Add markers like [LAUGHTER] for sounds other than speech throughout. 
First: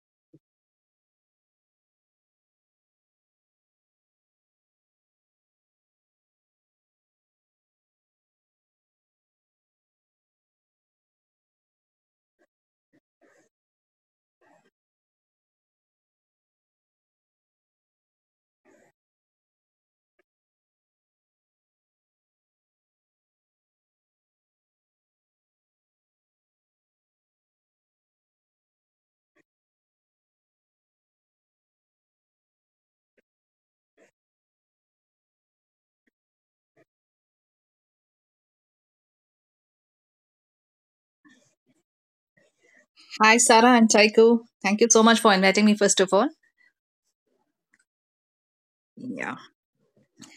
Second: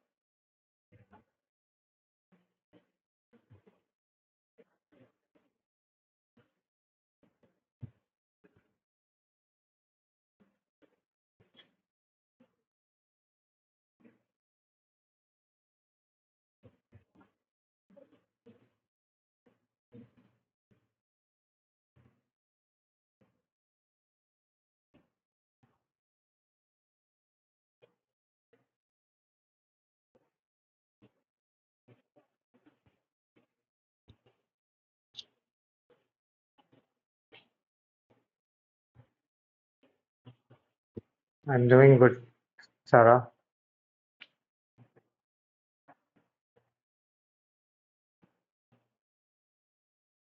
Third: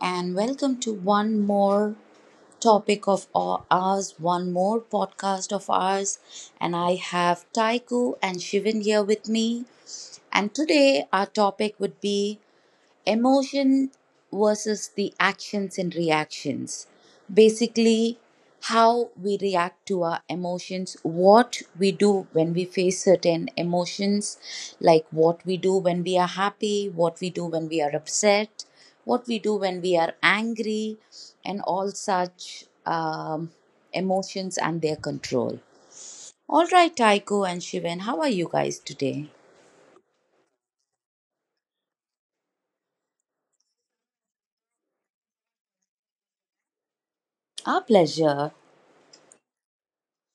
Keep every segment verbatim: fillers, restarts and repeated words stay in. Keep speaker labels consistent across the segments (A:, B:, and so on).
A: and welcome to one more topic of our- ours, one more podcast of ours. And I have Taiku and Shivan here with me. And today, our topic would be emotion versus the actions and reactions, basically how we react to our emotions, what we do when we face certain emotions, like what we do when we are happy, what we do when we are upset, what we do when we are angry, and all such um, emotions and their control. All right, Taiko and Shivan, how are you guys today?
B: I'm doing good, Sarah.
C: Hi, Sarah and Chaiko. Thank you so much for inviting me, first of all.
A: Our pleasure.
C: Yeah.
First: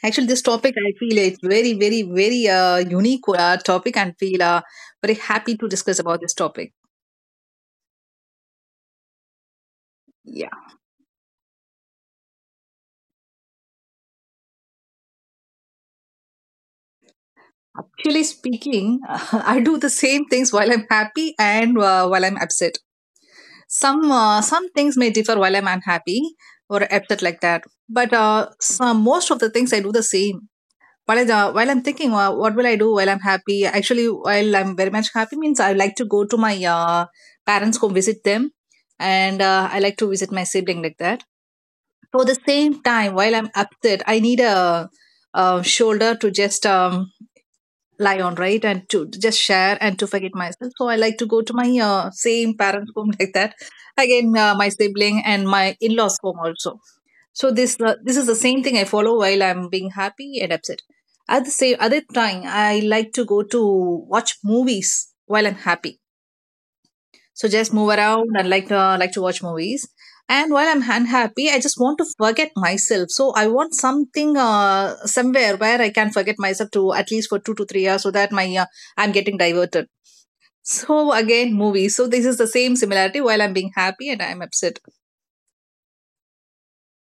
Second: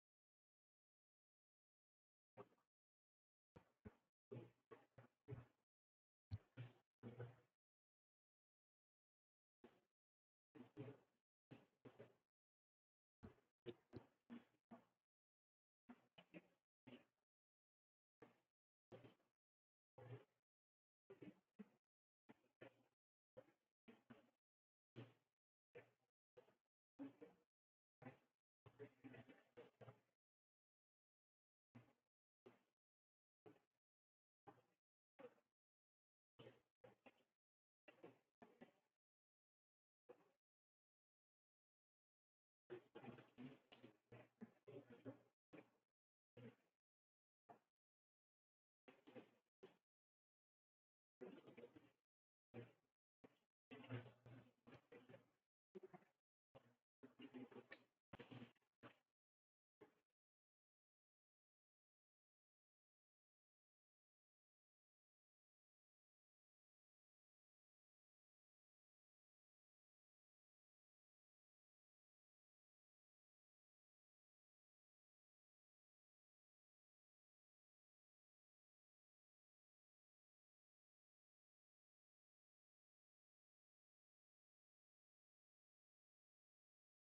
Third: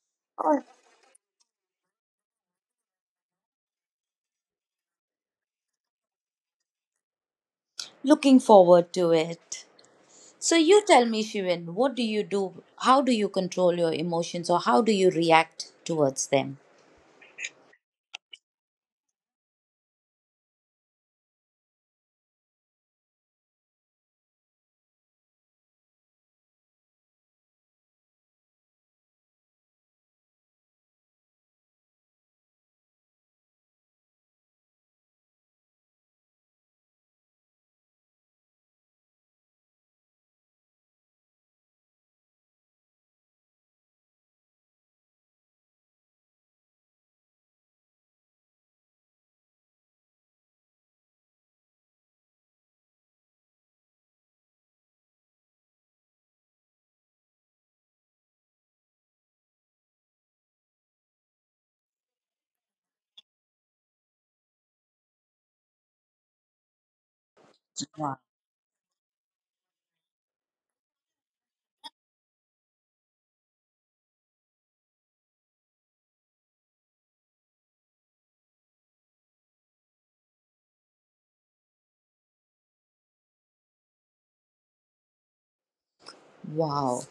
C: Actually, this topic, I feel it's very, very, very uh, unique uh, topic and feel uh, very happy to discuss about this topic.
A: Looking forward to it.
C: Yeah.
A: So you tell me, Shivan, what do you do? How do you control your emotions, or how do you react towards them?
C: Actually speaking, [LAUGHS] I do the same things while I'm happy and uh, while I'm upset. Some uh, some things may differ while I'm unhappy or upset like that. But uh, some, most of the things I do the same. while, I, uh, while I'm thinking, uh, what will I do while I'm happy? Actually, while I'm very much happy means I like to go to my uh, parents' home, visit them, and uh, I like to visit my sibling like that. For the same time, while I'm upset, I need a, a shoulder to just um, lie on, right, and to just share and to forget myself. So I like to go to my uh, same parents' home [LAUGHS] like that. Again, uh, my sibling and my in-laws' home also, so this uh, this is the same thing I follow while I'm being happy and upset. At the same other time, I like to go to watch movies while I'm happy. So just move
A: Wow.
C: around and like uh, like to watch movies. And while I'm unhappy, I just want to forget myself. So I want something uh, somewhere where I can forget myself to at least for two to three hours, so that my uh, I'm getting diverted. So again, movies. So this is the same similarity while I'm being happy and I'm upset.
A: Wow.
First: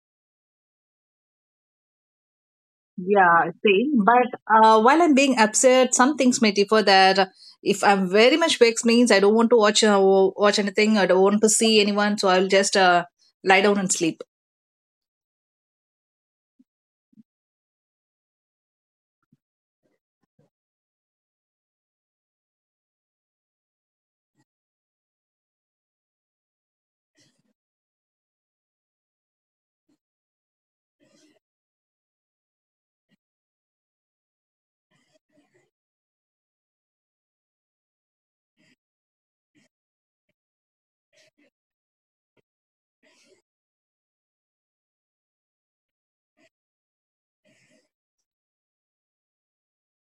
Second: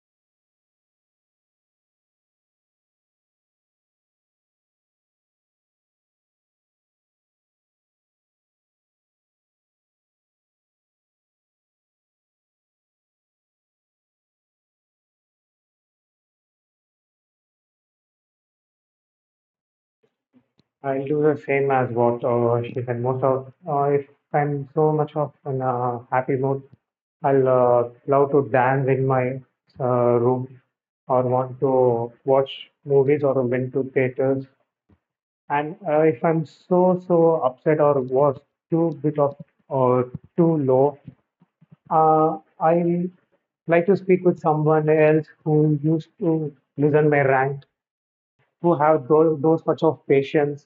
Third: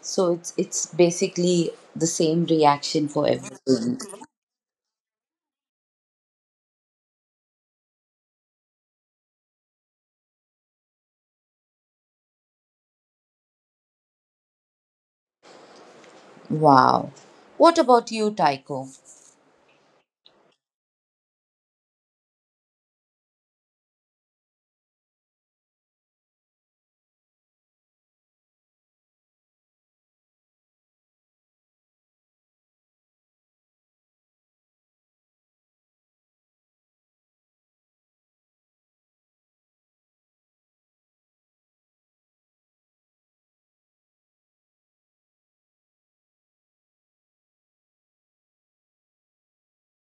A: So it's it's basically the same reaction for
C: Yeah,
A: everything.
C: same. But uh, while I'm being upset, some things may differ that if I'm very much vexed means I don't want to watch uh, watch anything, I don't want to see anyone, so I'll just uh, lie down and sleep.
A: Wow. What about you, Tycho?
B: I'll do the same as what uh, she said. Most of uh, If I'm so much of in a happy mood, I'll uh, love to dance in my uh, room, or want to watch movies or went to theaters. And uh, if I'm so so upset or was too bit of or too low, uh, I like to speak with someone else who used to listen my rant, who have those, those much of patience,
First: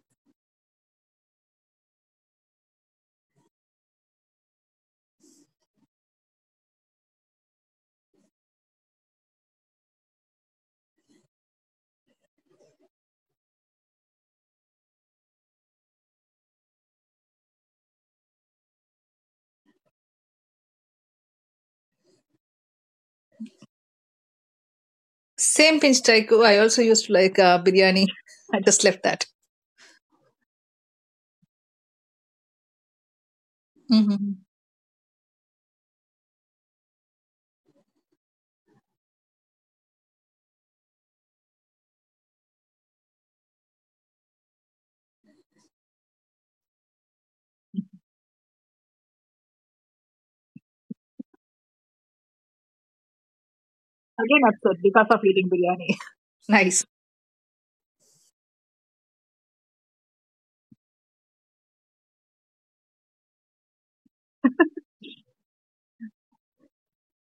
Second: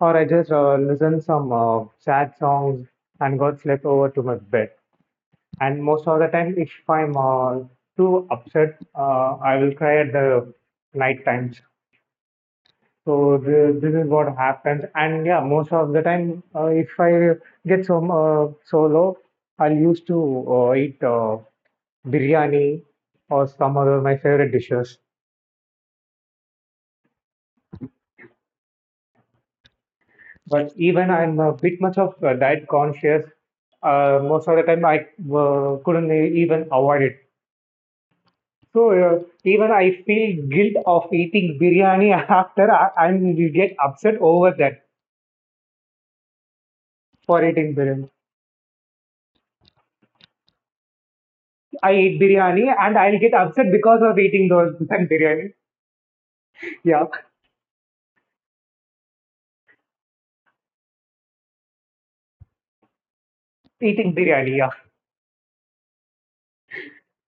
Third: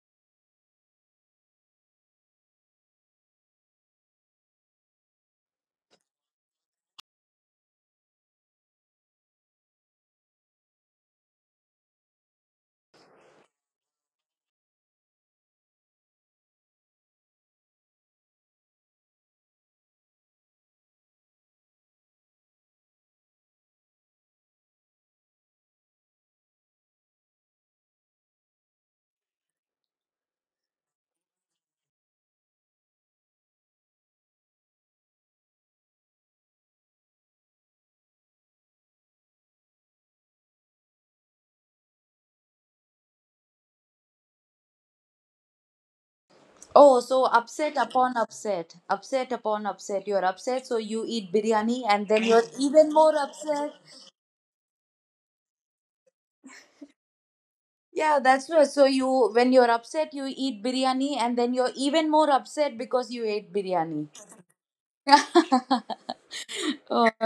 B: or I just uh, listen some uh, sad songs and got slept over to my bed. And most of the time, if I'm uh, too upset, uh, I will cry at the night times. So th- this is what happens. And yeah, most of the time, uh, if I get some uh, so low, I'll used to uh, eat uh, biryani or some other my favorite dishes.
C: Same pinch taiko. I also used to like uh, biryani. [LAUGHS] I just left that.
B: But even I'm a bit much of uh, diet conscious. Uh,
C: Hmm.
B: most of the time, I uh, couldn't even avoid it. So uh, even I feel guilt of eating biryani [LAUGHS] after I, I will get upset over that
A: Oh, so
B: for eating
A: upset
B: biryani.
A: upon upset, upset upon upset. You're upset, so you eat biryani,
B: I
A: and
B: eat
A: then you're
B: biryani
A: even
B: and
A: more
B: I'll get upset
A: upset.
B: because of
C: Again,
B: eating those [LAUGHS]
C: upset because of eating
B: biryani.
C: biryani. [LAUGHS] Nice.
B: Yeah,
A: Yeah, that's right. So you, when you're upset, you eat biryani, and then you're even more upset because you ate biryani.
B: eating biryani. Yeah,
A: [LAUGHS]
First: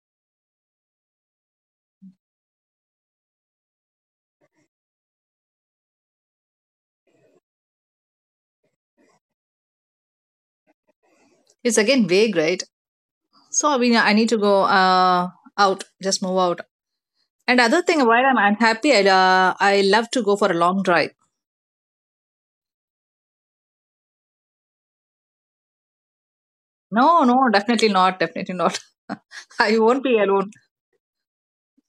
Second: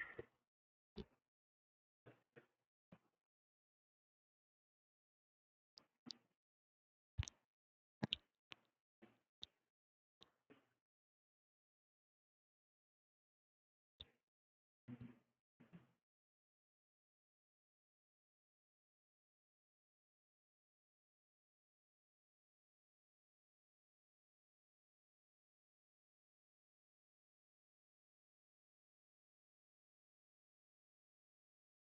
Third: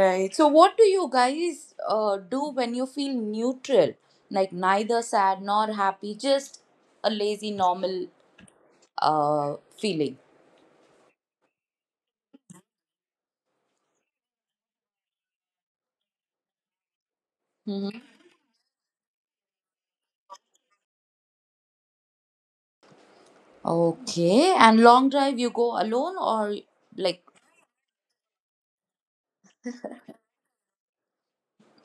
A: Right. So, what do you guys uh, do when you feel neutral, like neither sad nor happy, just a lazy, normal uh, feeling?
C: It's again vague, right? So I mean, I need to go uh, out, just move out. And other thing,
A: Hmm.
C: while I'm unhappy, I uh, I love to go for a long drive.
A: Okay. And long drive, you go alone or
C: No,
A: like,
C: no, definitely not. Definitely not. [LAUGHS] I won't be alone.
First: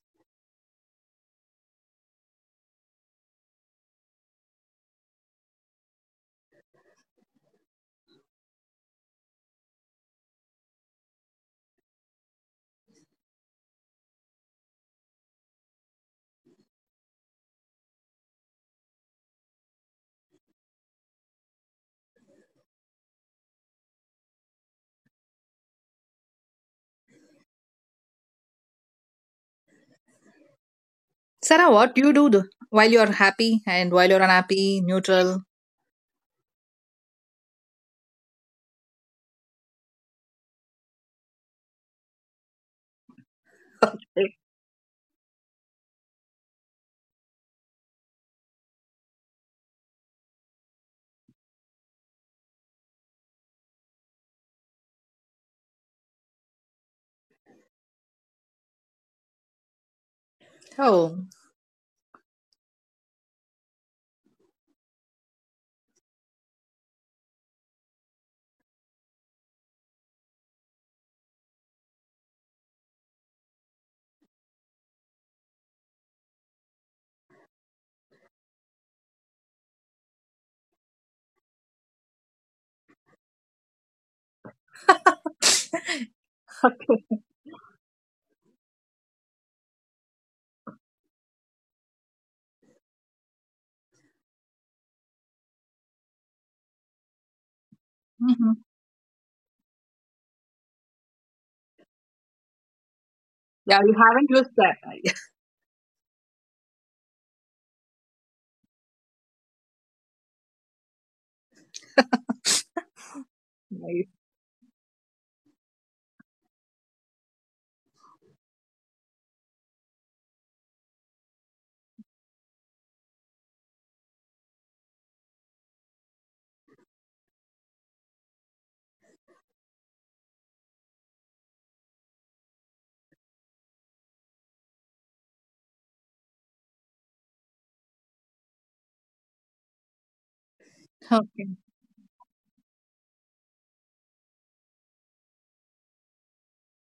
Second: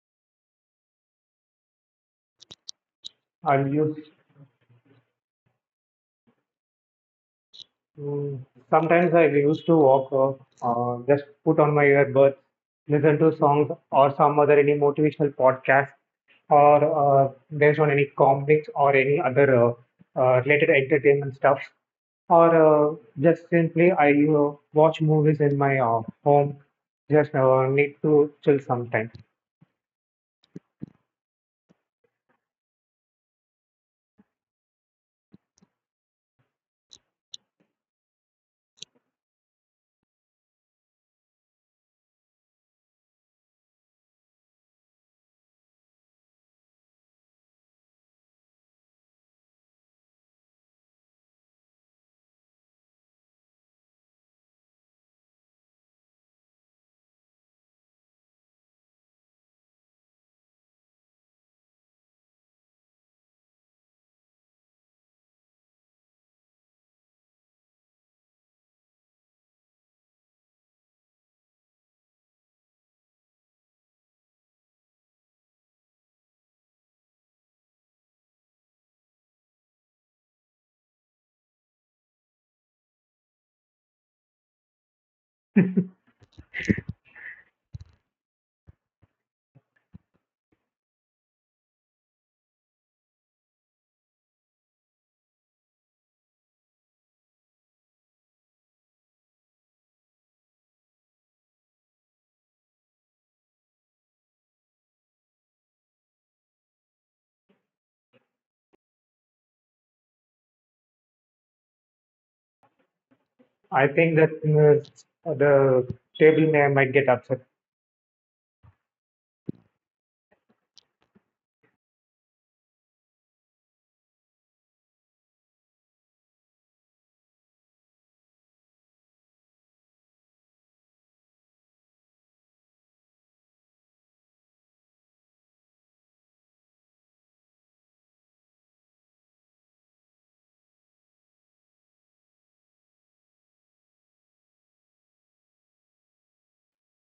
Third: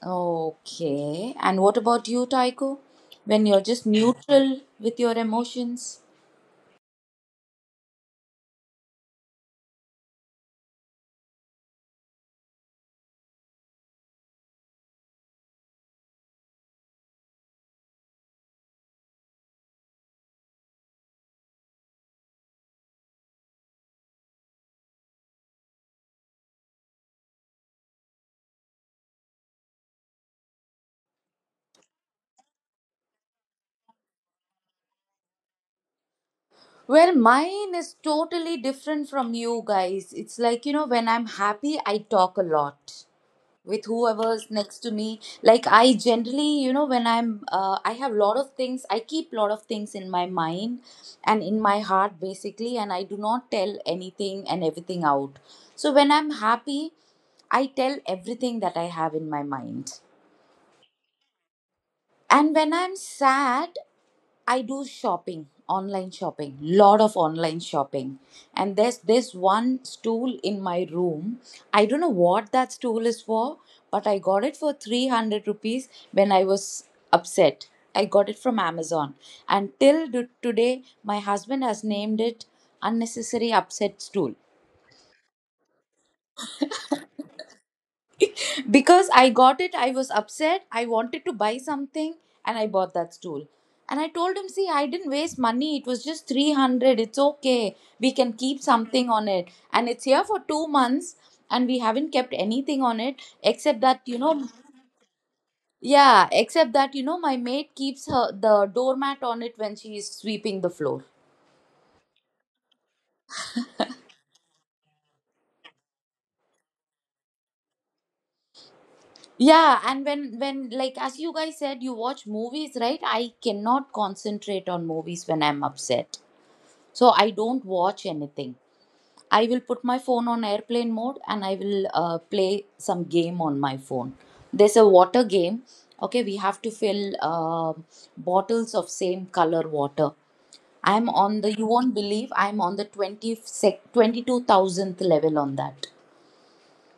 A: okay. And what about you, Taiko? When you're
B: I'm
A: just
B: used
A: neutral with your emotions?
B: to. Sometimes I used to walk, uh, uh, just put on my earbuds, listen to songs or some other any motivational podcast, or uh, based on any comics or any other uh, uh, related entertainment stuff, or uh, just simply I uh, watch movies in my uh, home. Just uh, need to chill sometime.
C: Sarah, what do you do th- while you're happy and while you're unhappy, neutral?
A: Well, mine is totally different from you guys. It's like, you know, when I'm happy, I talk a lot with
C: Okay.
A: whoever's next to me. Like, I generally, you know, when i'm uh, I have lot of things, I keep lot of things in my mind and in my heart, basically, and I do not tell anything and everything out. So when I'm happy, I tell everything that I have in my mind.
C: Oh,
A: And when I'm sad, I do shopping, online shopping, lot of online shopping. And there's this one stool in my room. I don't know what that stool is for, but I got it for three hundred rupees when I was upset. I got it from Amazon. And till do- today, my husband has named it unnecessary upset stool.
C: okay.
A: Because I got it, I was upset. I wanted to buy something and I bought that stool. And I told him, see, I didn't waste money. It was just three hundred. It's okay, we can
C: Hmm.
A: keep something on it. And it's here for two months and we haven't kept anything on it
C: Yeah,
A: except
C: you
A: that, you
C: haven't
A: know,
C: used that. [LAUGHS]
A: yeah, except that, you know, my maid keeps her the doormat on it when she is sweeping the floor.
B: I
C: Right.
B: think that uh, the table may might get upset.
A: Yeah, and when when like as you guys said, you watch movies, right? I cannot concentrate on movies when I'm upset. So I don't watch anything. I will put my phone on airplane mode and I will uh, play some game on my phone. There's a water game. Okay, we have to fill uh, bottles of same color water. I'm on the,
C: Okay.
A: you won't believe, I'm on the 20 sec, twenty-two thousandth level on that.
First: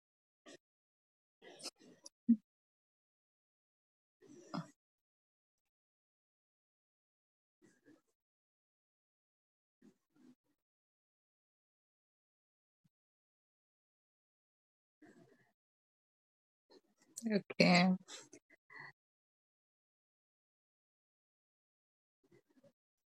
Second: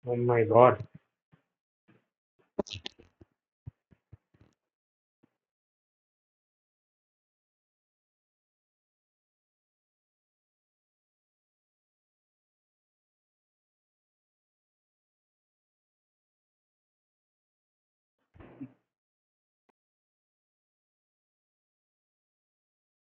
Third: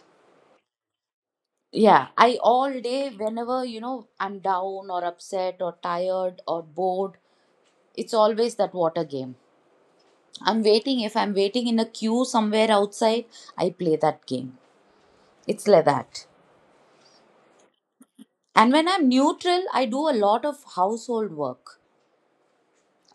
B: Oh my god!
A: Yeah, I all day, whenever, you know, I'm down or upset or tired or bored, it's always that water game. I'm waiting. If I'm waiting in a queue somewhere outside, I play that game. It's like that.
C: Okay.
A: And when I'm neutral, I do a lot of household work.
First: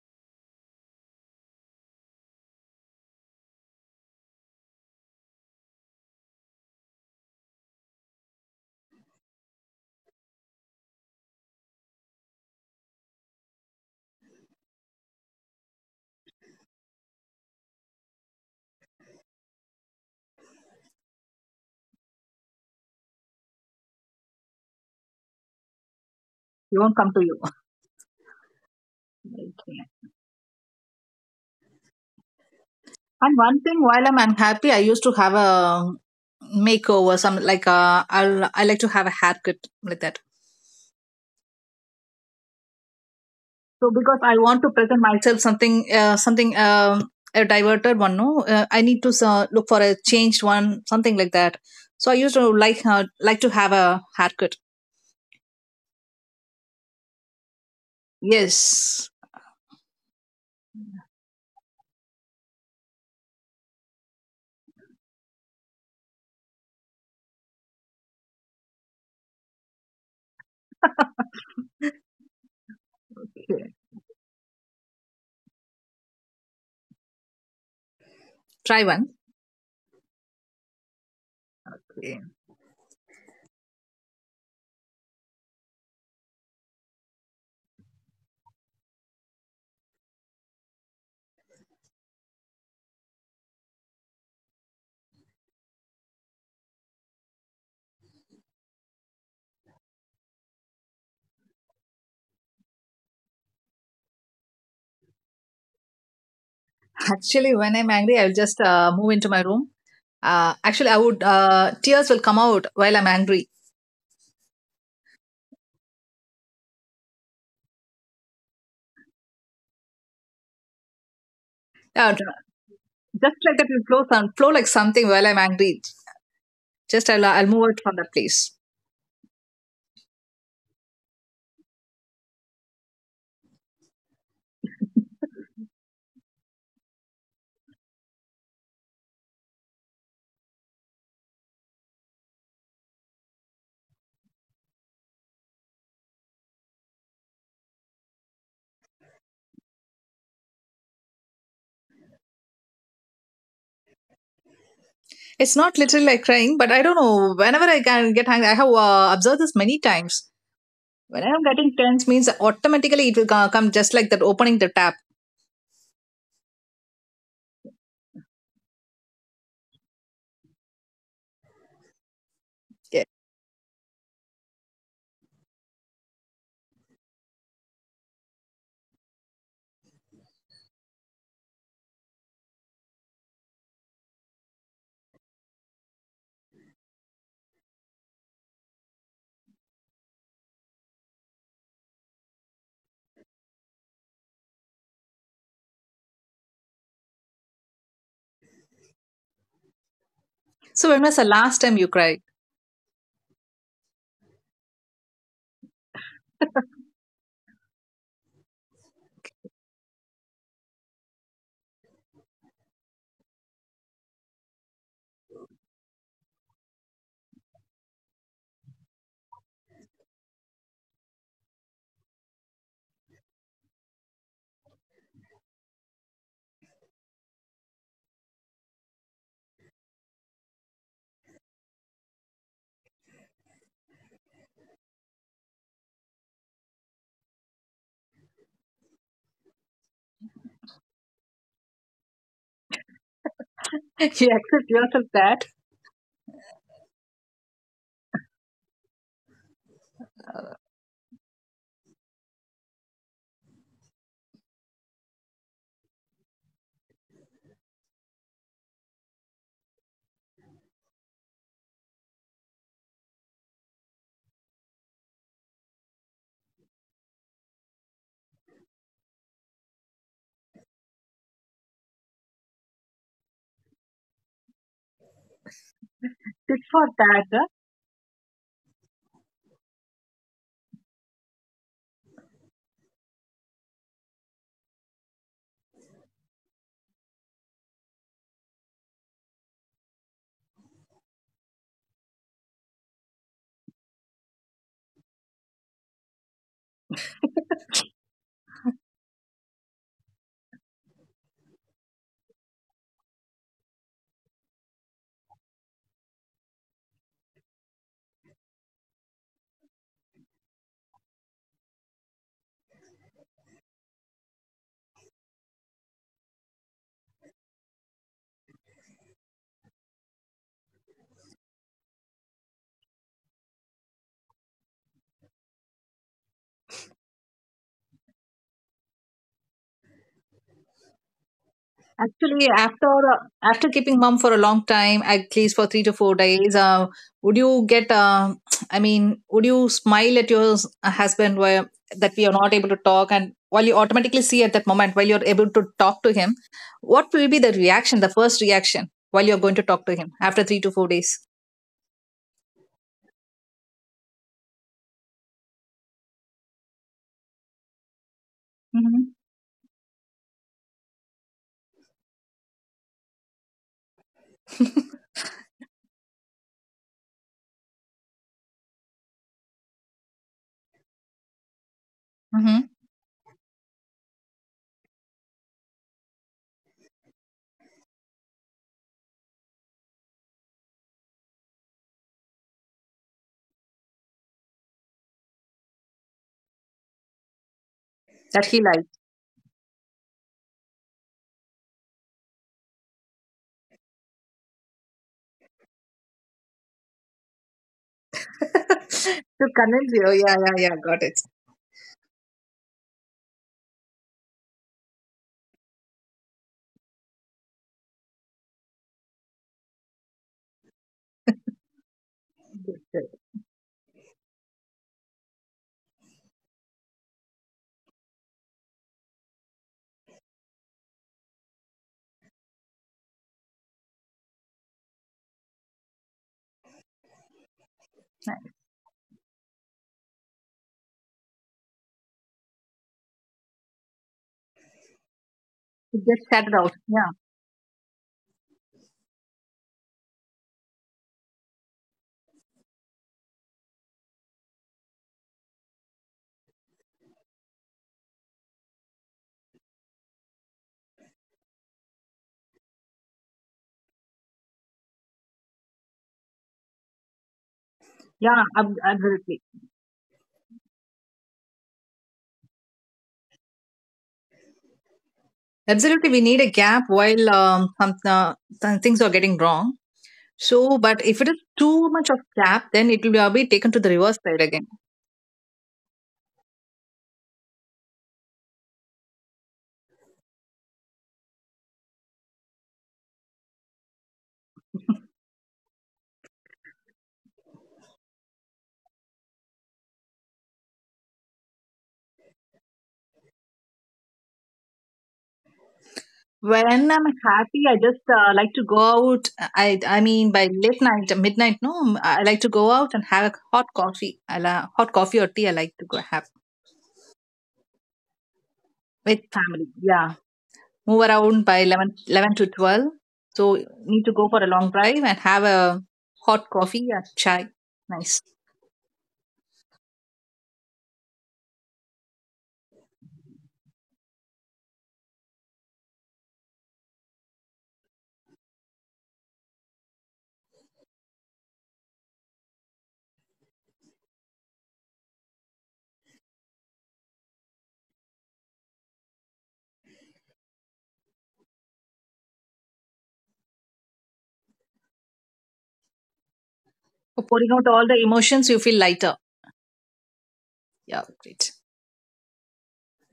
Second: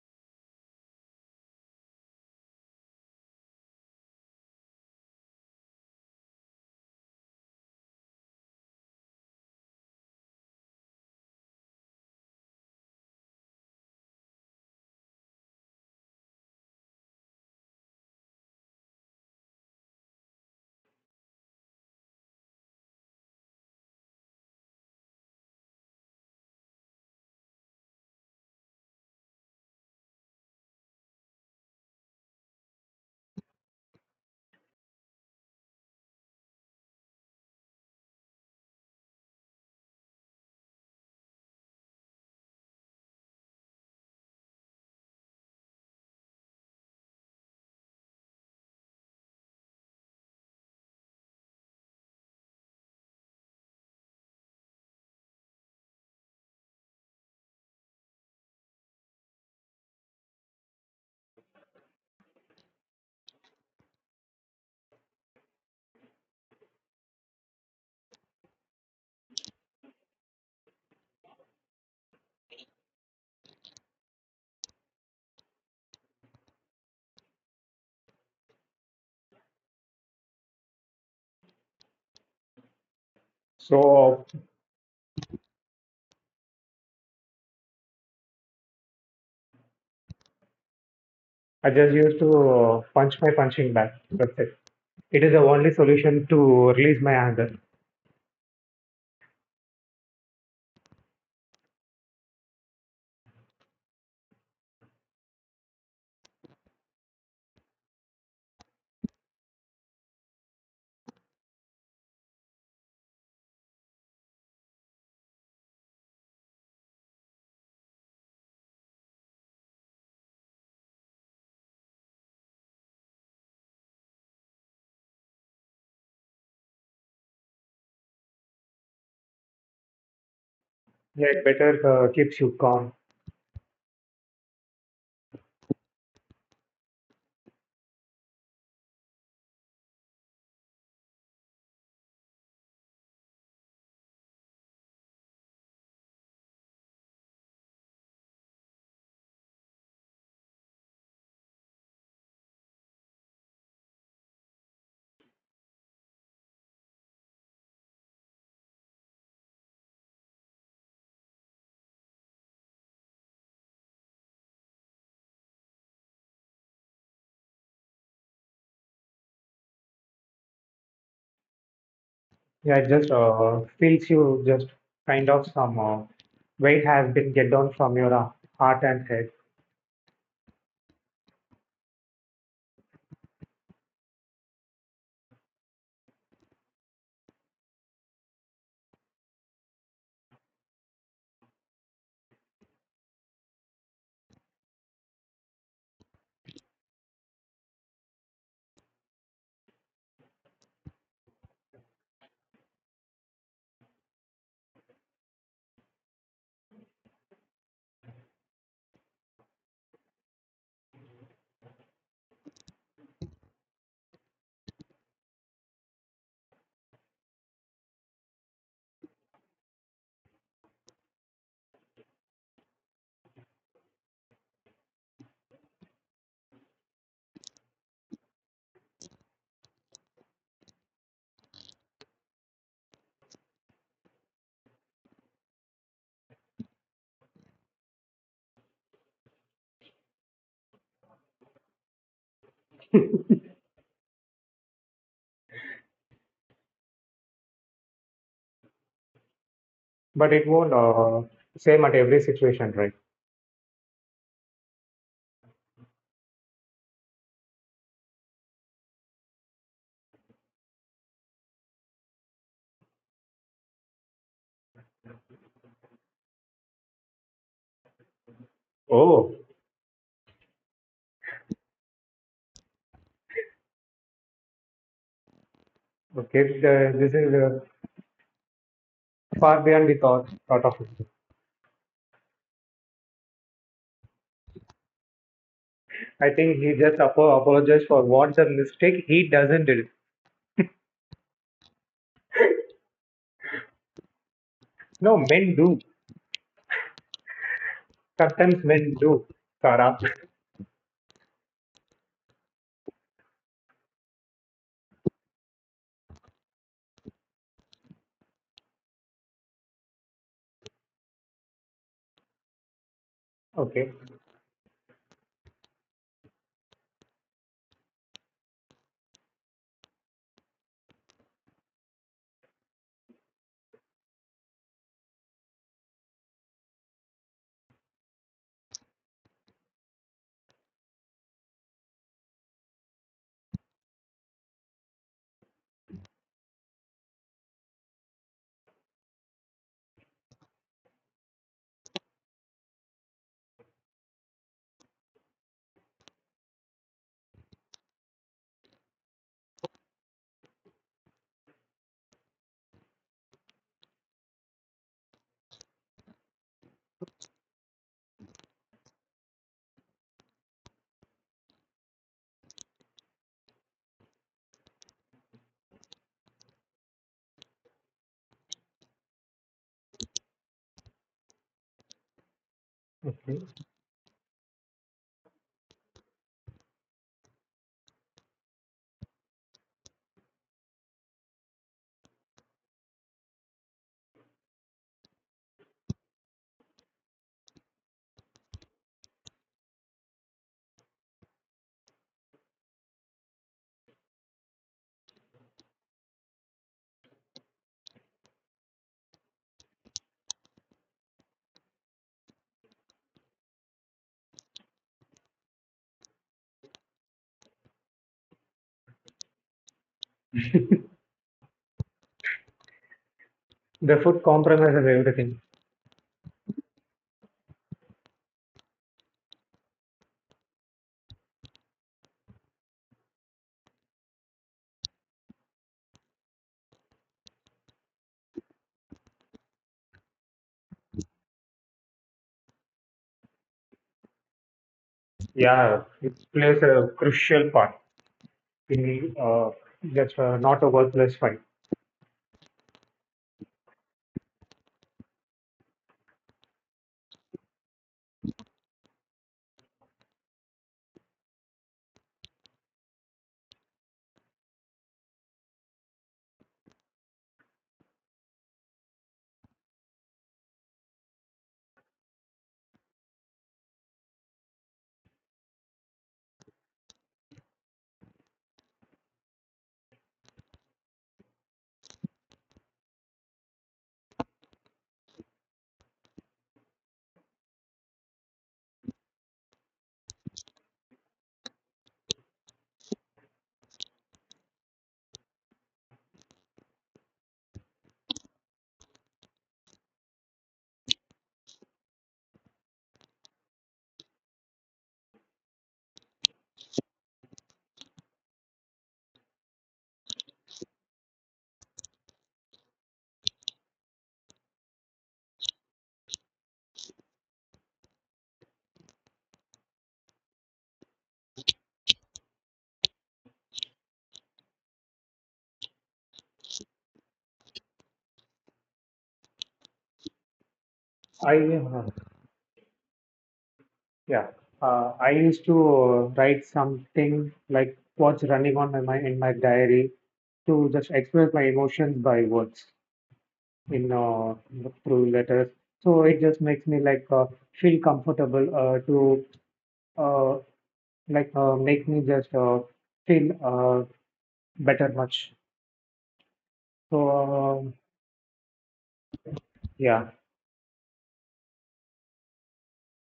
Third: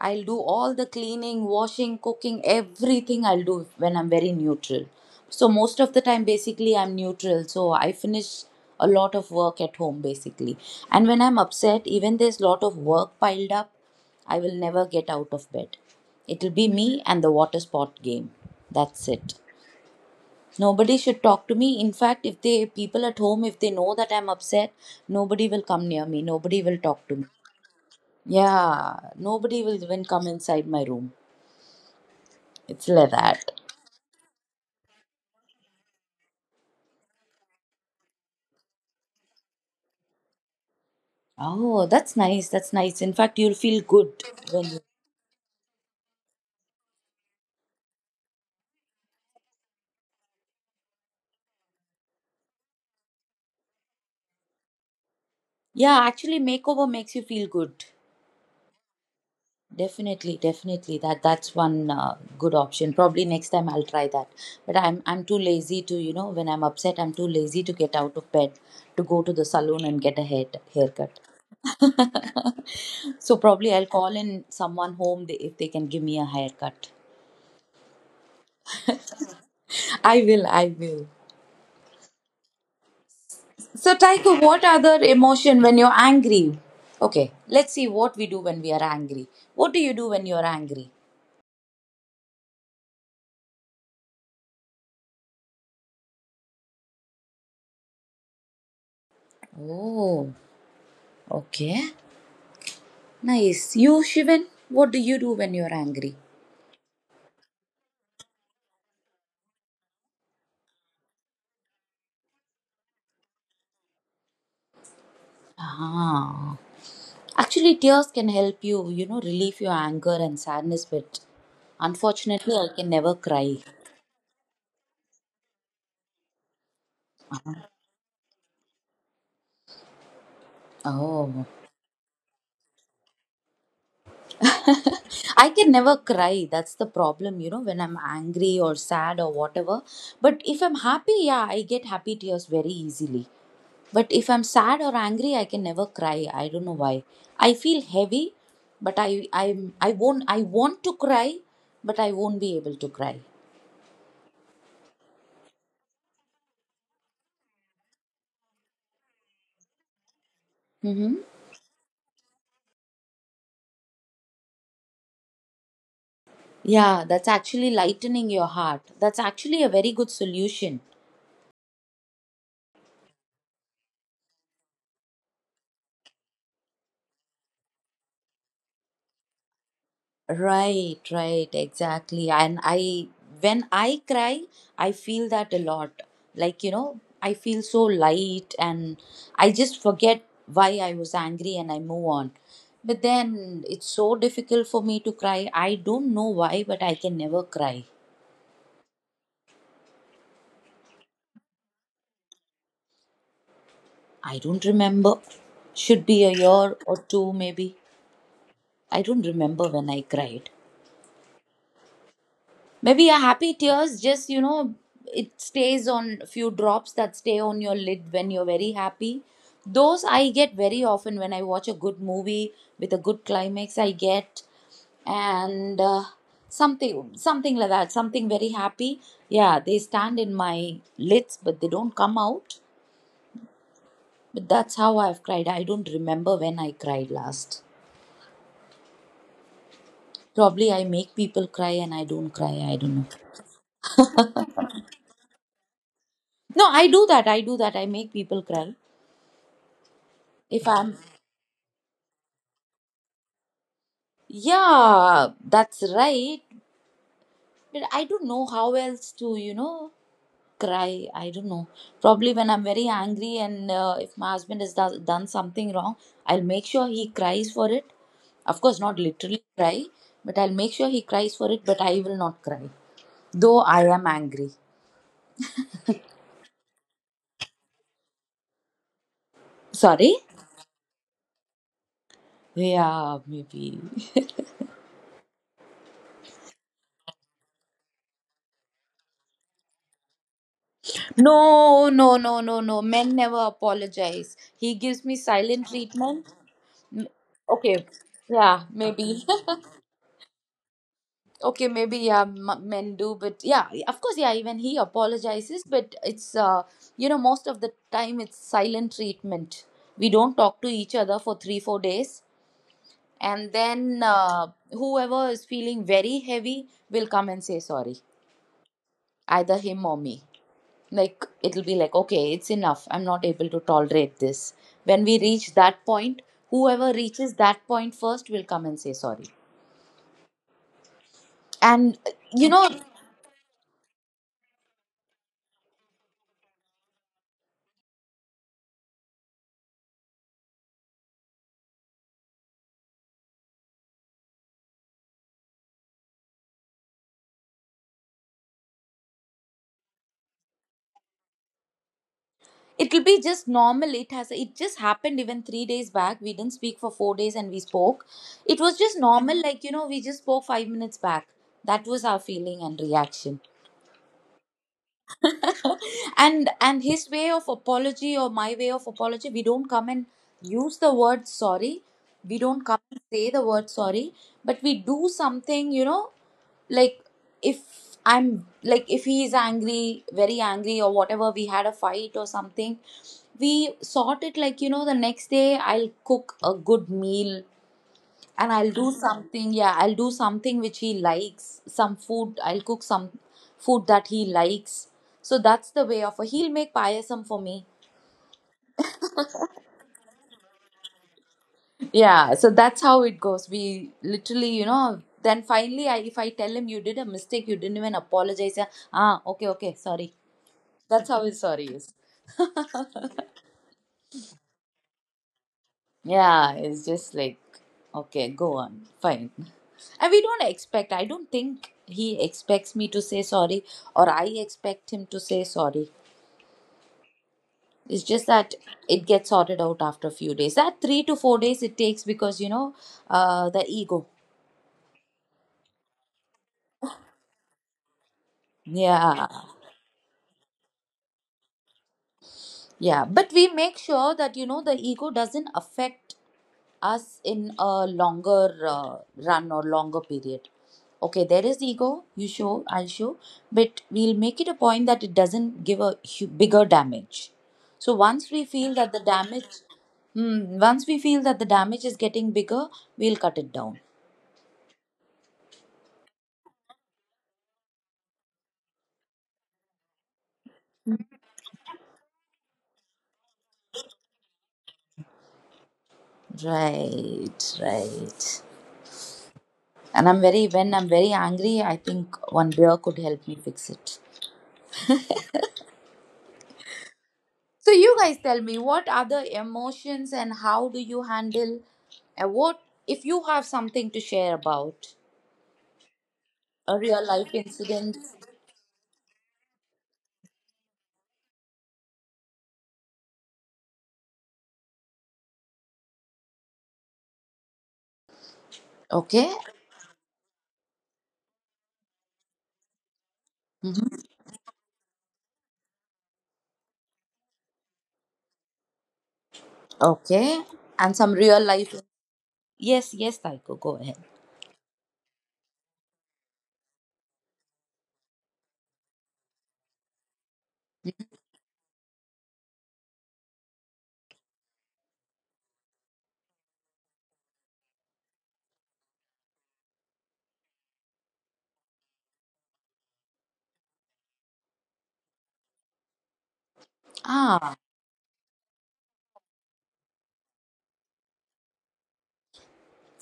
A: I'll do all the cleaning, washing, cooking, everything I'll do when I'm very neutral. So, most of the time, basically, I'm neutral. So, I finish a lot of work at home, basically. And when I'm upset, even there's a lot of work piled up, I will never get out of bed. It'll be me and the water sport game. That's it. Nobody should talk to me. In fact, if they people at home, if they know that I'm upset, nobody will come near me. Nobody
C: It
A: will
C: won't
A: talk
C: come
A: to
C: to
A: me.
C: you.
A: Yeah, nobody will
C: Okay.
A: even come inside my room. It's like
C: And
A: that.
C: one thing, while I'm unhappy, I used to have a makeover, some like i I'll, I like to have a haircut like that.
A: Oh, that's nice. That's nice. In fact, you'll feel
C: So because
A: good
C: I want
A: when
C: to
A: you.
C: present myself something, uh, something um, a diverted one. No, uh, I need to uh, look for a changed one, something like that. So I used to like uh, like to have a haircut.
A: Yeah, actually, makeover makes you feel good.
C: Yes,
A: Definitely, definitely. That that's one uh, good option. Probably next time I'll try that. But I'm I'm too lazy to, you know, when I'm upset, I'm too lazy to get out of bed to go to the salon and get a hair haircut. [LAUGHS] So
C: okay.
A: probably I'll call in someone home, they, if they can give me a haircut.
C: Try one.
A: I will, I will.
C: Okay.
A: So
B: So
A: Taiko, what other emotion when you're angry? Okay, let's see what we do when we are angry. What do you do when you're angry?
B: I just used to uh, punch my punching bag. That's it. It is the only solution to release my anger.
A: Oh, okay. Nice. You, Shivan, what do you do when you're angry?
C: Actually, when I'm angry, I'll just uh, move into my room. Uh, actually, I would uh, tears will come out while I'm angry.
A: Ah. Actually, tears can help you, you know, relieve your anger and sadness, but
C: Uh,
A: unfortunately, I can never
C: just like
A: cry.
C: that, will flow some flow like something while I'm angry. Just I'll uh, I'll move out from that place.
B: Yeah, it
A: Oh.
B: better uh, keeps you calm.
A: [LAUGHS] I can never cry. That's the problem, you know, when I'm angry or sad or whatever. But if I'm happy, yeah, I get happy tears very easily. But if I'm sad or angry, I can never cry. I don't know why. I feel heavy, but I I I won't I want to cry, but I won't be able to cry.
C: It's not literally like crying, but I don't know. Whenever I can get angry, I have uh, observed this many times.
A: Mm-hmm.
C: When I'm getting tense, means automatically it will co- come just like that, opening the tap.
A: Yeah, that's actually lightening your heart. That's actually a very good solution.
B: Yeah, it
C: Yeah.
B: just uh, feels you just kind of some uh, weight has been get down from your uh, heart and head,
A: Right, right, exactly. And I, when I cry, I feel that a lot. Like, you know, I feel so light and I just forget why I was angry and I move on. But then it's so difficult for me to cry. I don't know why, but I can never cry.
C: So when was the last time you cried?
A: I don't remember. Should be a
C: [LAUGHS] You
A: year or two, maybe. I don't remember when I cried. Maybe a happy tears just, you know, it stays on few drops that stay on your lid when you're very happy. Those I get very often. When I watch a good movie with a good climax, I get and uh, something something like that, something very happy. Yeah, they stand in my lids but they don't come out. But that's how I've cried. I don't remember when I cried last. Probably I make people cry and I don't cry. I don't know.
C: accept yourself that.
A: No, I do that. I do that. I make people cry
B: but it
A: if
B: won't
A: I'm.
B: uh, same at every situation, right?
A: Yeah, that's right. But I don't know how else to, you know, cry. I don't know. Probably when I'm very angry and uh, if my husband has do- done something wrong, I'll make sure he cries for it. Of course, not
B: Oh,
A: literally cry, but I'll make sure he cries for it, but I will not cry. Though I am angry.
C: Sit for
B: okay.
C: that,
B: The,
C: huh?
B: this is uh, far
A: Sorry?
B: beyond the thought thought of it.
A: Yeah, maybe. [LAUGHS]
B: I think he just apo- apologized for what's a mistake he doesn't do.
A: No, no, no, no, no. Men never apologize. He gives me
B: No,
A: silent
B: men do.
A: treatment. M- Okay. Yeah,
B: Sometimes men
A: maybe.
B: do. Sarah.
A: [LAUGHS] Okay, maybe, yeah, m- men do, but, yeah, of course, yeah. Even he apologizes, but it's uh, you know, most of the time it's silent treatment. We don't talk to each other for three, four days, and
B: Okay.
A: then uh, whoever is feeling very heavy will come and say sorry, either him or me. Like it'll be like, okay, it's enough. I'm not able to tolerate this. When we reach that point, whoever reaches that point first will come and say sorry. And uh,
C: Actually,
A: you know,
C: after after keeping mum for a long time, at least for three to four days, uh, would you get? Uh, [TSK] I mean, would you smile at your s- husband where that we are not able to talk, and while you automatically see at that moment while you're able to talk to him, what will be the reaction, the first reaction while you're going to talk to him after three to four days?
A: it'll be just normal. It has it just happened even three days back, we didn't speak for four days, and we spoke. It was just
C: Hmm.
A: normal, like, you know, we just spoke five minutes back. That was our feeling and reaction. [LAUGHS] and and his way of apology or my way of apology, we don't come and use the word sorry. We
C: Hmm.
A: don't come and say
B: Okay.
A: the word sorry, but we do something, you know. Like, if I'm like if he is angry, very angry, or whatever, we had a fight or something, we sort it, like, you know, the next day I'll cook a good meal
C: That
A: and
C: he
A: I'll do something. Yeah, I'll do something which he likes, some food. I'll cook some food that he likes. So that's the way of a. He'll make payasam for me.
C: likes [LAUGHS] to convince you. Yeah, yeah, yeah. Got it.
A: Yeah, so that's how it goes. We literally, you know, then finally I, if I tell him you did a mistake, you didn't even apologize. Yeah, ah, okay, okay, sorry. That's how his sorry is.
C: Good, good.
B: The food compromises everything.
A: Yeah, it's just like, okay, go on, fine. And we don't expect, I don't think he expects me to say sorry or I expect him to say sorry. It's just
C: Nice.
A: that it gets sorted out after a few days. That three to four days it takes because, you know, uh, the ego.
B: Yeah,
C: It
B: it
C: gets started
B: plays
C: out.
B: a
C: Yeah,
B: crucial part. Be
A: Yeah,
B: uh, That's uh, not a worthless fight.
A: yeah, but we make sure that, you know, the ego doesn't affect us in a longer uh, run or longer period. Okay, there is ego, you show, I'll show, but we'll make it a point that it doesn't give a hu- bigger damage. So once
C: yeah,
A: we
C: ab-
A: feel that the
C: absolutely.
A: damage, hmm, once we feel that the damage is getting bigger, we'll cut it down.
C: Absolutely, we need a gap while um, some, uh, some things are getting wrong. So, but if it is too much of gap, then it will be taken to the reverse side again.
A: Right, right. And I'm very, when I'm very angry, I think one beer could help me fix it. So you guys tell me what other emotions and how do you handle and what if you have something to share about
C: When
A: a
C: I'm
A: real life
C: happy, I just
A: incident.
C: uh, like to go out. I I mean, by late night, midnight, no, um, I like to go out and have a hot coffee. I la- hot coffee or tea. I like to go have with
A: Okay,
C: family. Yeah, move around by eleven, eleven to twelve. So need to go for a long drive and have a hot coffee or chai. Nice.
A: okay, and some
B: I
A: real life.
B: uh,
A: Yes, yes, Taiko, go ahead.
B: Yeah, uh, I used to uh, write something like what's running on my mind in my diary, to just express my emotions by words in uh, through letters. So it just makes me like uh, feel comfortable uh, to uh, like uh, make me just uh, feel uh, better much. So
C: For pouring
A: Ah.
C: out
B: um
C: all the emotions, you feel lighter.
B: yeah,
C: Yeah, great.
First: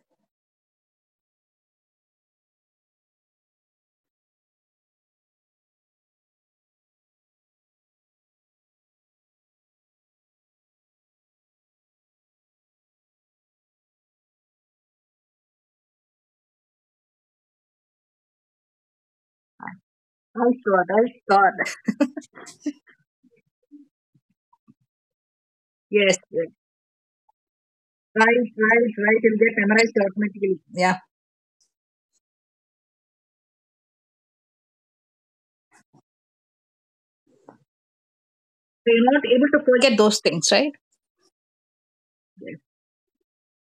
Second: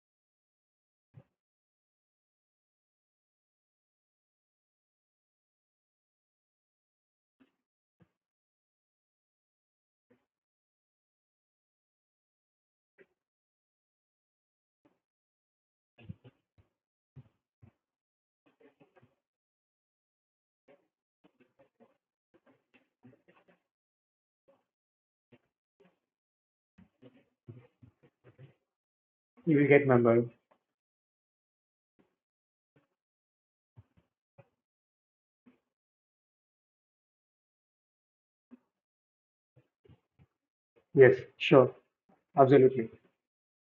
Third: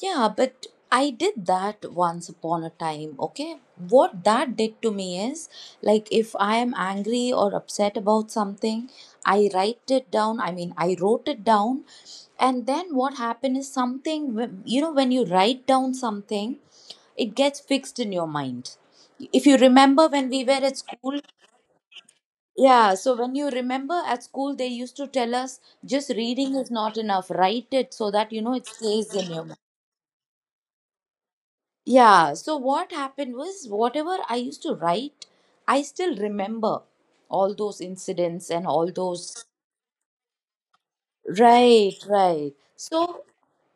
A: Yeah, but I did that once upon a time, okay? What that did to me is like if I am angry or upset about something, I write it down. I mean, I wrote it down. And then what happened is something, wh- you know, when you write down something, it gets fixed in your mind. If you remember when we
C: Nice
A: were at
C: word, nice
A: school,
C: thought.
A: yeah, so when you remember at school, they used to tell us just
C: Yes, yes.
A: reading is not enough, write it so that you
C: Right,
A: know it
C: right,
A: stays
C: right.
A: in
C: It'll
A: your.
C: get
B: you will get
C: memorized
B: member.
C: automatically. Yeah.
A: Yeah, so what happened was whatever I used to write, I still remember all those incidents and all
C: So you're not
A: those.
C: able to forget those things, right?
B: Yes, sure,
A: Right, right.
C: Yes.
B: absolutely.
A: So,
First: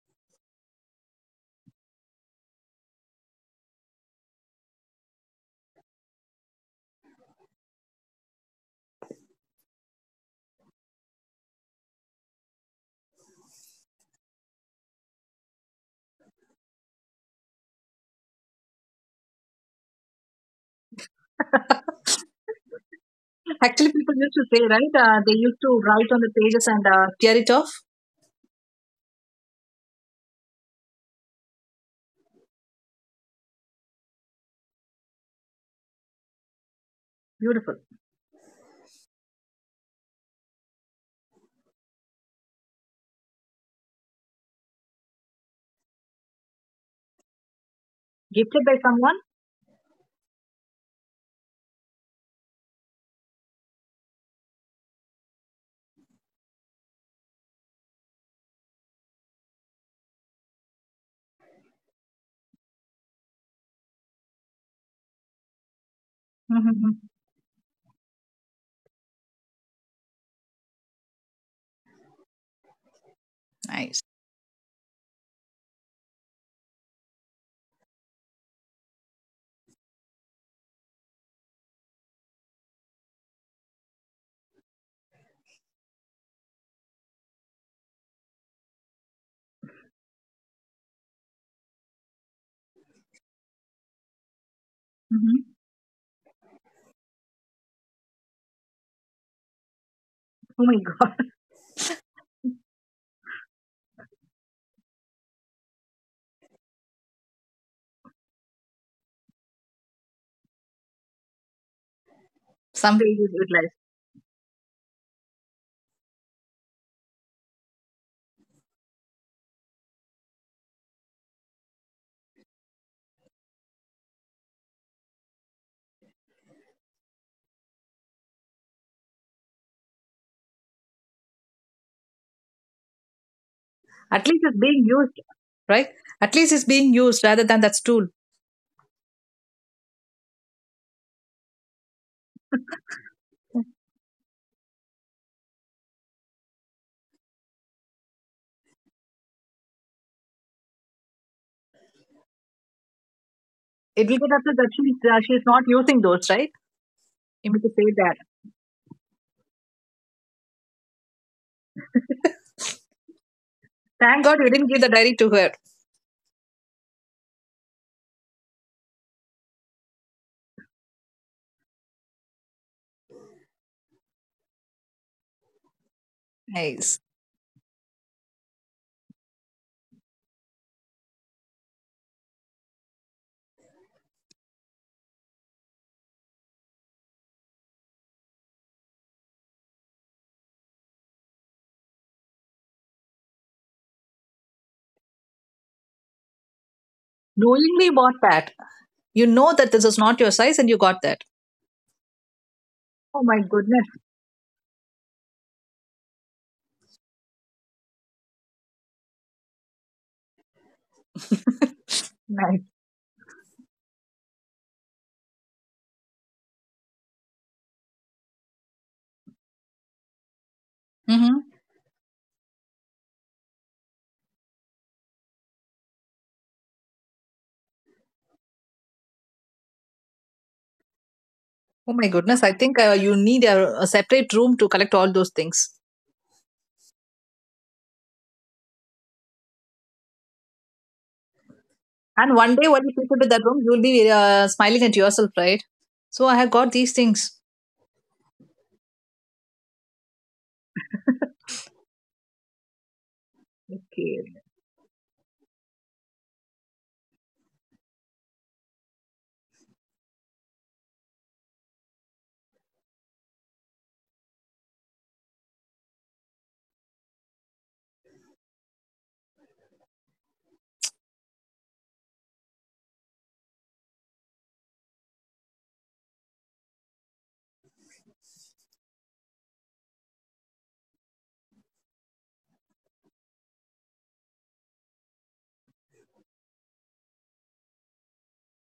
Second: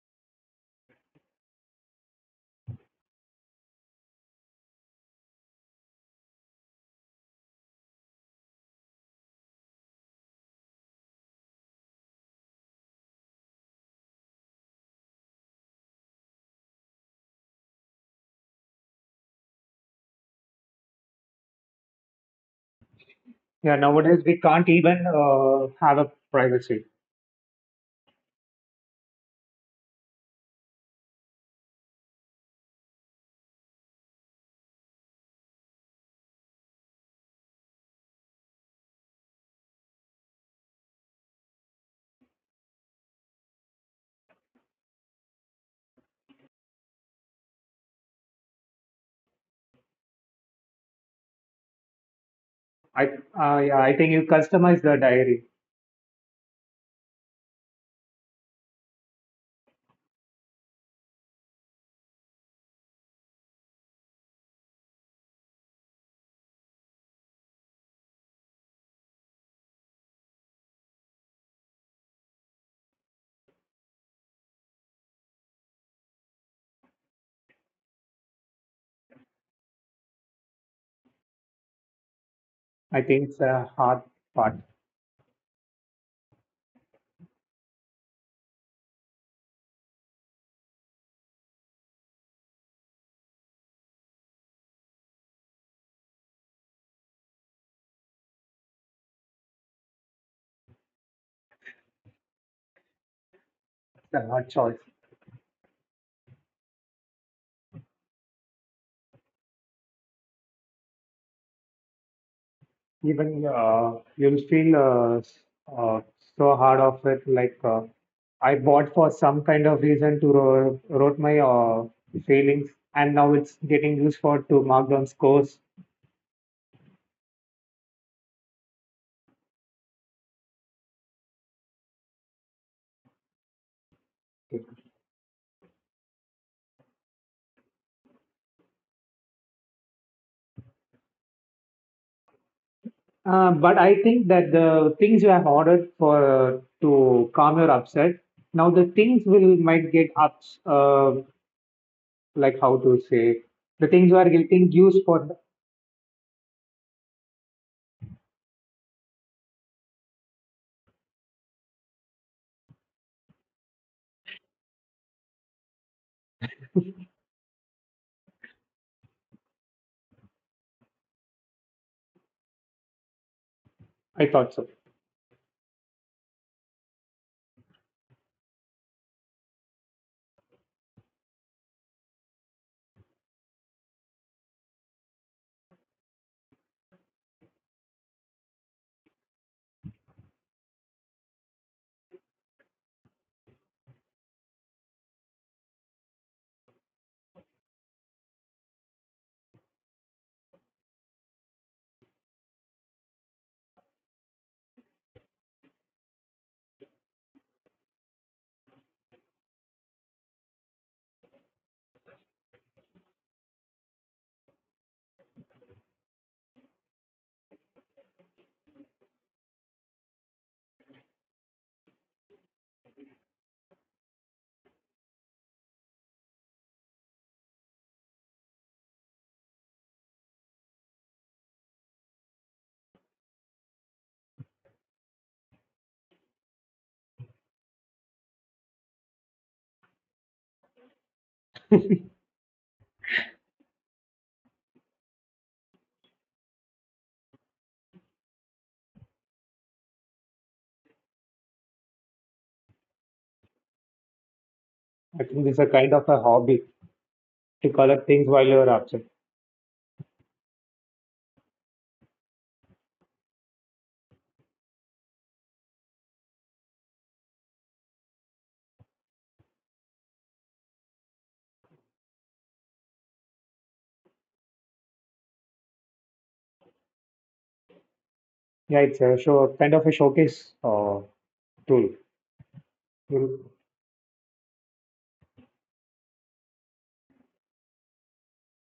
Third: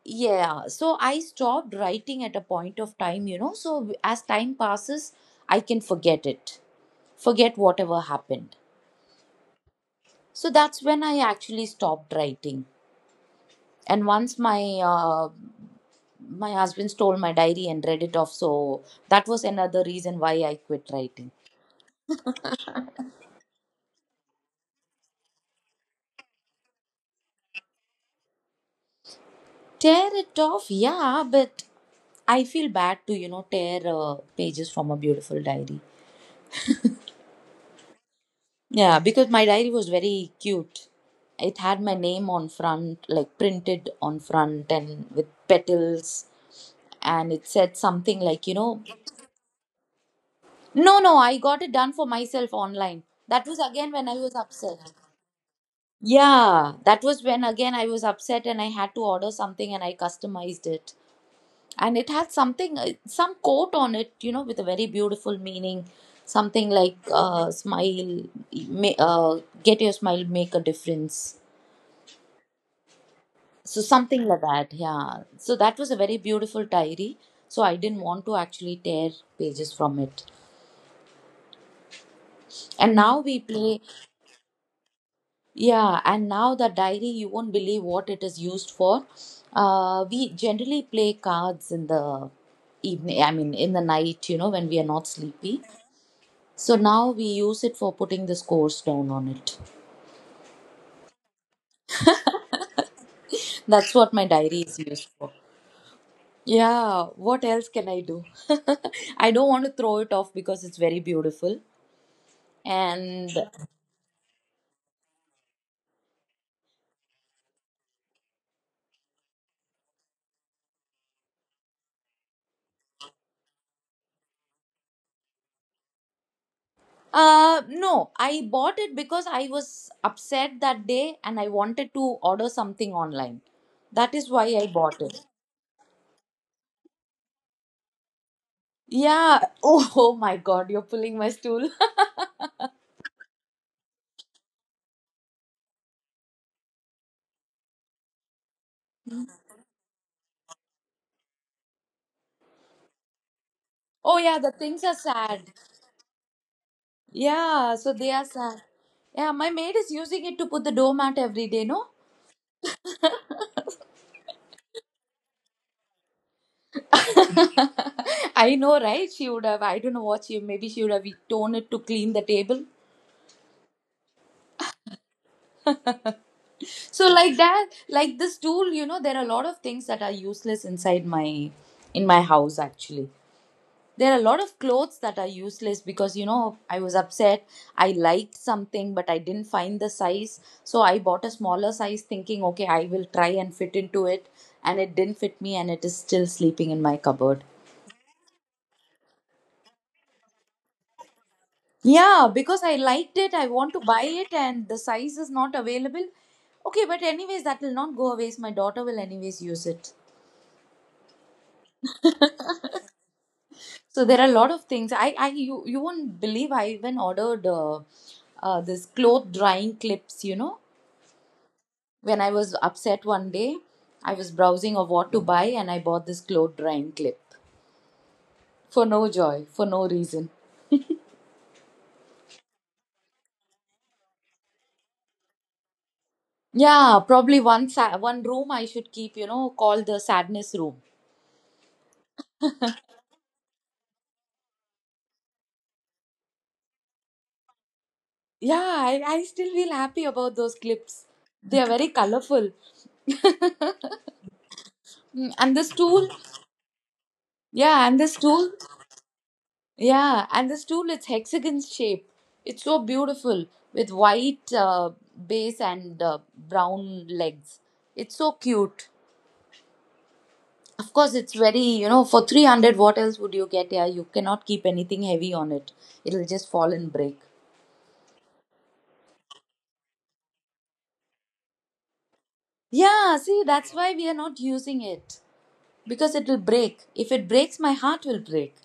A: yeah, so I stopped writing at a point of time, you know. So, w- as time passes, I can forget it, forget whatever happened. So, that's when I actually stopped writing. And once my uh, my husband stole my diary and read it off, so that was another reason why I quit writing.
C: [LAUGHS]
B: Yeah,
C: Actually, people
B: nowadays
C: used
B: we
C: to say,
B: can't
C: right?
B: even
C: Uh, they used
B: uh,
C: to
B: have
C: write
B: a
C: on the pages and
B: privacy.
C: uh, tear it off.
A: Tear it off, yeah, but I feel bad to, you know, tear uh, pages from a beautiful diary.
C: Beautiful.
A: Yeah, because my diary was very cute. It had my name on front, like printed on front and with petals. And it said something like, you
C: Gifted by
A: know,
C: someone?
A: no, no, I got it done for myself online.
B: I,
A: That was
B: uh,
A: again
B: yeah,
A: when I
B: I
A: was
B: think you
A: upset.
B: customize the diary.
A: Yeah, that was when again I was upset and I had to order something and I customized it. And it had something uh, some quote on it, you know, with a very beautiful meaning, something like
C: Mm-hmm.
A: uh, smile, ma- uh, get your smile, make a difference. So
C: Nice.
A: something like that, yeah. So that was a very beautiful diary, so I didn't want to actually tear pages from it. And
B: I
A: now we
B: think it's a
A: play,
B: hard part,
A: yeah, and now the diary, you won't believe what it is used for. Uh, we generally play cards in the evening, I mean in the night, you know, when we are not
C: Mm-hmm.
A: sleepy. So now we use it for putting the scores down on it.
C: Oh my God. [LAUGHS]
A: That's what
B: it's
A: my
B: a hard
A: diary is
B: choice.
A: used for. Yeah, what else can I do? [LAUGHS] I don't want to throw it off because it's very beautiful.
C: Some they
A: And
C: use
B: Even
C: utilize.
B: uh, you'll feel uh, uh, so hard of it. Like uh, I bought for some kind of reason to ro- wrote my uh, feelings, and now it's getting used for to mark down scores.
A: uh no, I bought it because I was upset that day and I wanted to order something online. That
C: At
A: is
C: least
A: why
C: it's
A: I
C: being
A: bought
C: used,
A: it.
C: right? At least it's being used rather than that stool.
A: Yeah. Oh, [LAUGHS] oh my God, you're pulling my stool. [LAUGHS]
B: Uh, but I think that the things you have ordered for to calm your upset, now the things will might get ups. Uh, like how to say the
C: It
B: things
A: Oh
B: you
C: will get
B: are
A: yeah, the
C: after that
B: getting
A: things are
B: used
C: she's, uh,
B: for.
C: she's
A: sad.
C: not using those, right? Him to
A: Yeah,
C: say
A: so they
C: that.
A: are sad. Yeah, my maid is using it to put the doormat every day, no? [LAUGHS]
C: Thank God you didn't give the diary to her.
A: I know, right? She would have, I don't know what she, maybe she would have torn it to clean the table.
B: I thought so.
C: Nice.
A: So, like that, like this tool, you know, there are a lot of things that are useless inside my, in my house, actually. There are a lot of clothes that are useless because you know I was upset. I liked something, but I didn't find the size. So I bought a smaller size thinking, okay, I will try and fit into it. And it didn't fit me, and it is still sleeping in my cupboard.
C: Knowingly bought that. You know that this is not your size and you got that.
A: Yeah, because I liked
C: Oh
A: it,
C: my
A: I want to
C: goodness.
A: buy it, and the size is not available. Okay, but anyways, that will not go away. My daughter will anyways use it.
C: Nice.
A: So there are a lot of things. I, I, you, you won't believe I even ordered uh, uh, this cloth drying clips. You know,
C: Mm-hmm.
A: when I was upset one day, I was browsing of what to buy and I bought this clothes drying clip for no joy, for no reason.
C: Oh my goodness. I think uh, you need a, a separate room to collect all those things.
A: Yeah, probably one sa- one room I should keep, you know, called the sadness room.
C: And one day when you people to that room, you'll be uh, smiling at yourself, right? So I have got these things.
A: Yeah, I, I still feel happy about those clips. They are very colorful.
C: Okay.
B: I
A: Mm.
B: think this is
A: And
B: a
A: the
B: kind of
A: stool,
B: a hobby to
A: yeah, and
B: collect
A: the
B: things while
A: stool,
B: you are upset.
A: yeah, and the stool, it's hexagon shape. It's so beautiful with white uh, base and uh, brown legs. It's so cute. Of course, it's very, you know, for three hundred, what else would you get? Yeah, you cannot keep anything heavy on it, it'll just fall and break.
B: Yeah, it's a show kind of a showcase uh, tool.
A: Yeah, see,
B: Mm.
A: that's why we are not using it because it will break. If it breaks, my heart will break.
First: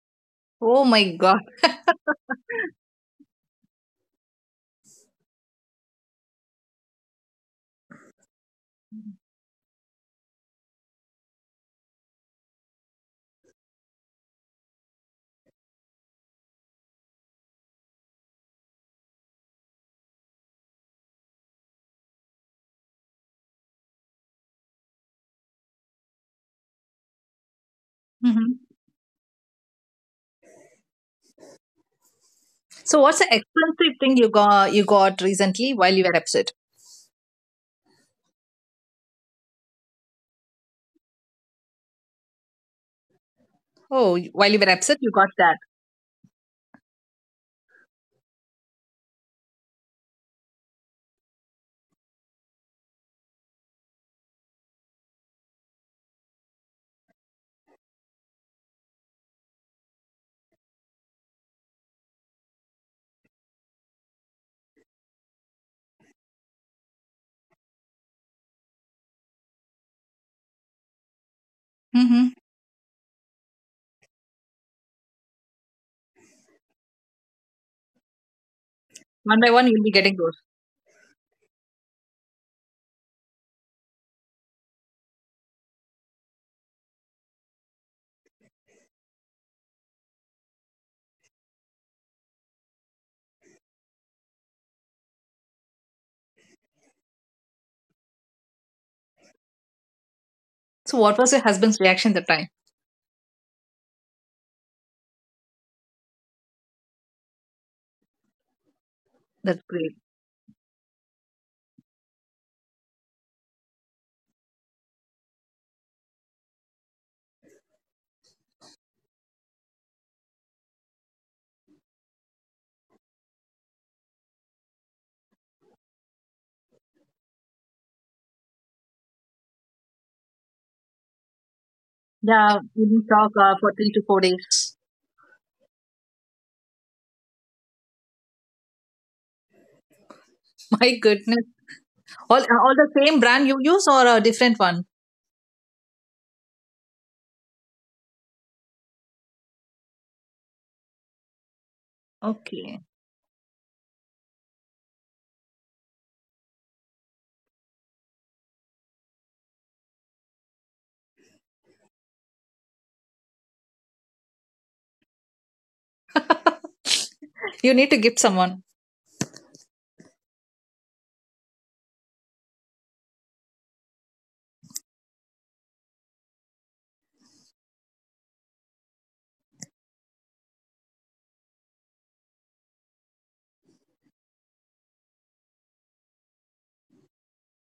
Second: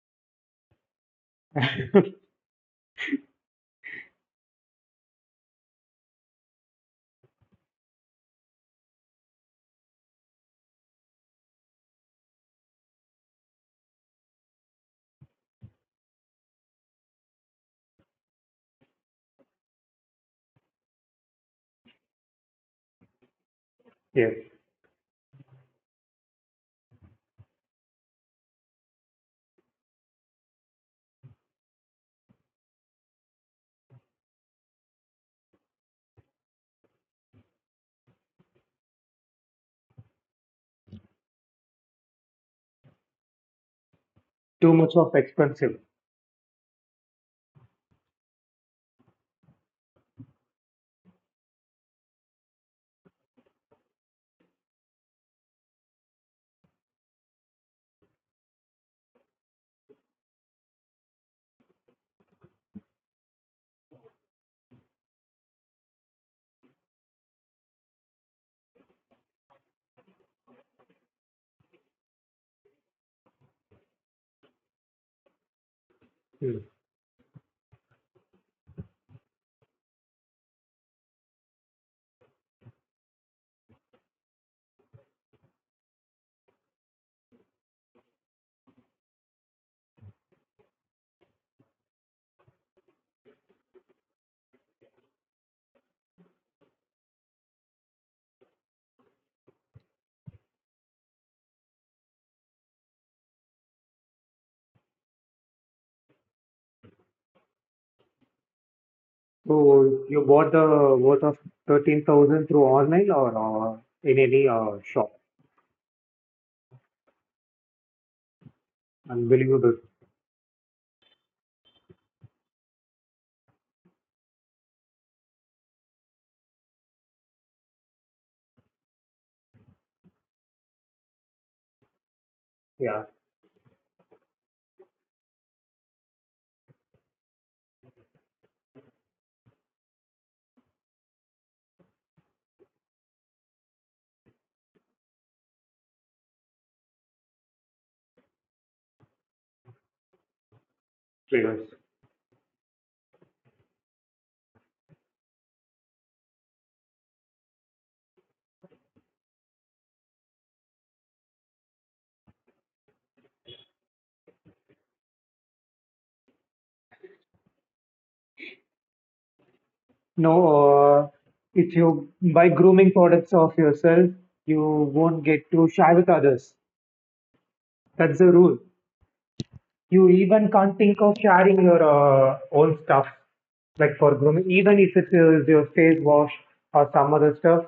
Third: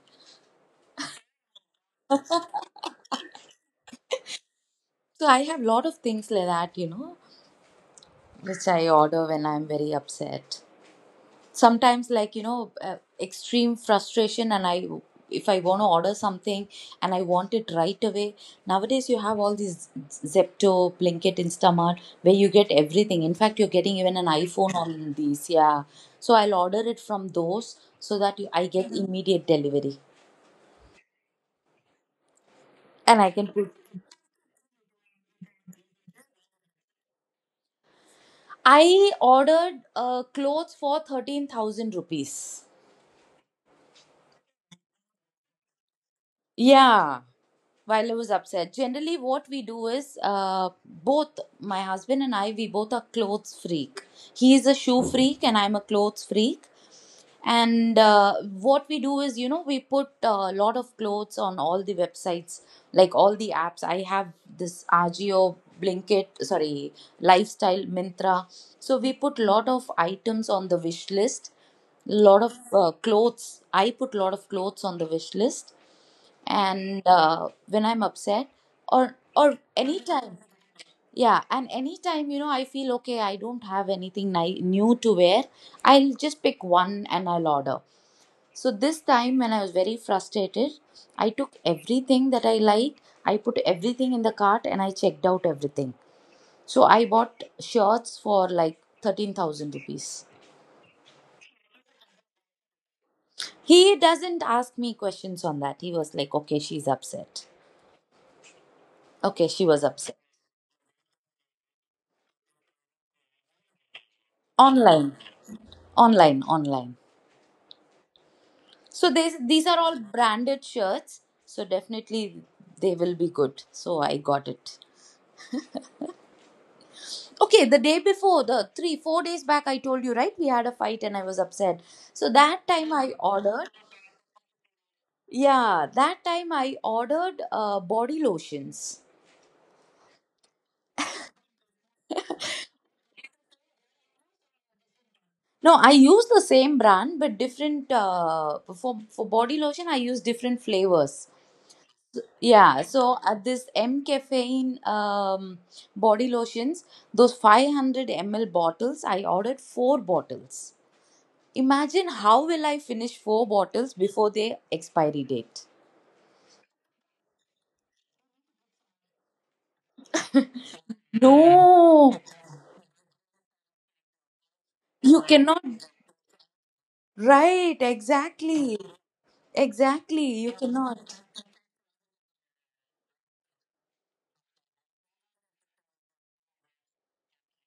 C: Oh my God.
B: [LAUGHS]
A: So I have lot of things like that, you know, which I order when I'm very upset. Sometimes like you know uh, extreme frustration, and I, if I want to order something and I want it right away. Nowadays you have all these Zepto, Blinkit, Instamart, where you get everything. In fact, you're getting even
B: Yeah,
A: an iPhone on these, yeah. So I'll order it from those so that you,
C: Mm-hmm.
A: I get. Mhm. Immediate delivery,
C: So what's
A: and
C: the
A: I can put,
C: expensive thing you got you got recently while you were upset?
A: I ordered uh, clothes for thirteen thousand rupees.
C: Oh, while you were
B: too much
C: upset, you
B: of
C: got that.
B: expensive.
A: Yeah, while I was upset. Generally, what we do is uh, both my husband and I, we both are clothes freak. He is a shoe freak, and I'm a clothes freak. And uh, what we do is, you know, we put a lot of clothes on all the websites, like all the apps. I have this Agio, Blinkit, sorry, Lifestyle, Mintra. So we put lot of items on the wish list,
C: Mm-hmm.
A: lot of uh, clothes. I put lot of clothes on the wish list,
B: Mm.
A: and uh, when I'm upset or
C: One
A: or
C: by one, you'll be getting
A: anytime,
C: those.
A: yeah, and anytime, you know, I feel okay, I don't have anything ni- new to wear, I'll just pick one and I'll order. So this time when I was very frustrated, I took everything that I liked, I put everything in the cart, and I checked out everything. So I bought shirts for like thirteen thousand rupees.
C: So, what was your husband's reaction at the time?
A: He doesn't ask me questions on that. He was like, okay, she's upset, okay,
C: That's
A: she was
C: great.
B: So
A: upset.
B: you bought the worth of thirteen thousand through online or uh, in any uh, shop.
A: Online, online, online. So these these
B: Unbelievable.
A: are all branded shirts, so definitely they will be good, so I got it. Okay, the day before, the three four days back I told you, right, we had a fight and I was upset. So
C: Yeah,
A: that
C: we
A: time
B: Yeah,
C: didn't
A: I
C: talk uh,
A: ordered,
C: for three to four days.
A: yeah, that time I ordered uh, body lotions.
C: [LAUGHS] My goodness. All, all the same brand you use or a different one?
A: No, I use the same brand, but different uh, for for body lotion I use different flavors.
B: triggers.
C: Okay.
A: Yeah, so at this M caffeine um, body lotions, those five hundred m l bottles, I ordered four bottles. Imagine how will I finish four bottles before their expiry date?
C: You need to gift someone.
B: No, uh, if you
A: No,
B: buy grooming products of yourself, you
A: you
B: won't get
A: cannot.
B: to share with others.
A: Right,
B: That's the rule.
A: exactly.
B: You
A: Exactly,
B: even
A: you
B: can't think of
A: cannot.
B: sharing your uh, own stuff, like for grooming, even if it is your face wash or some other stuff.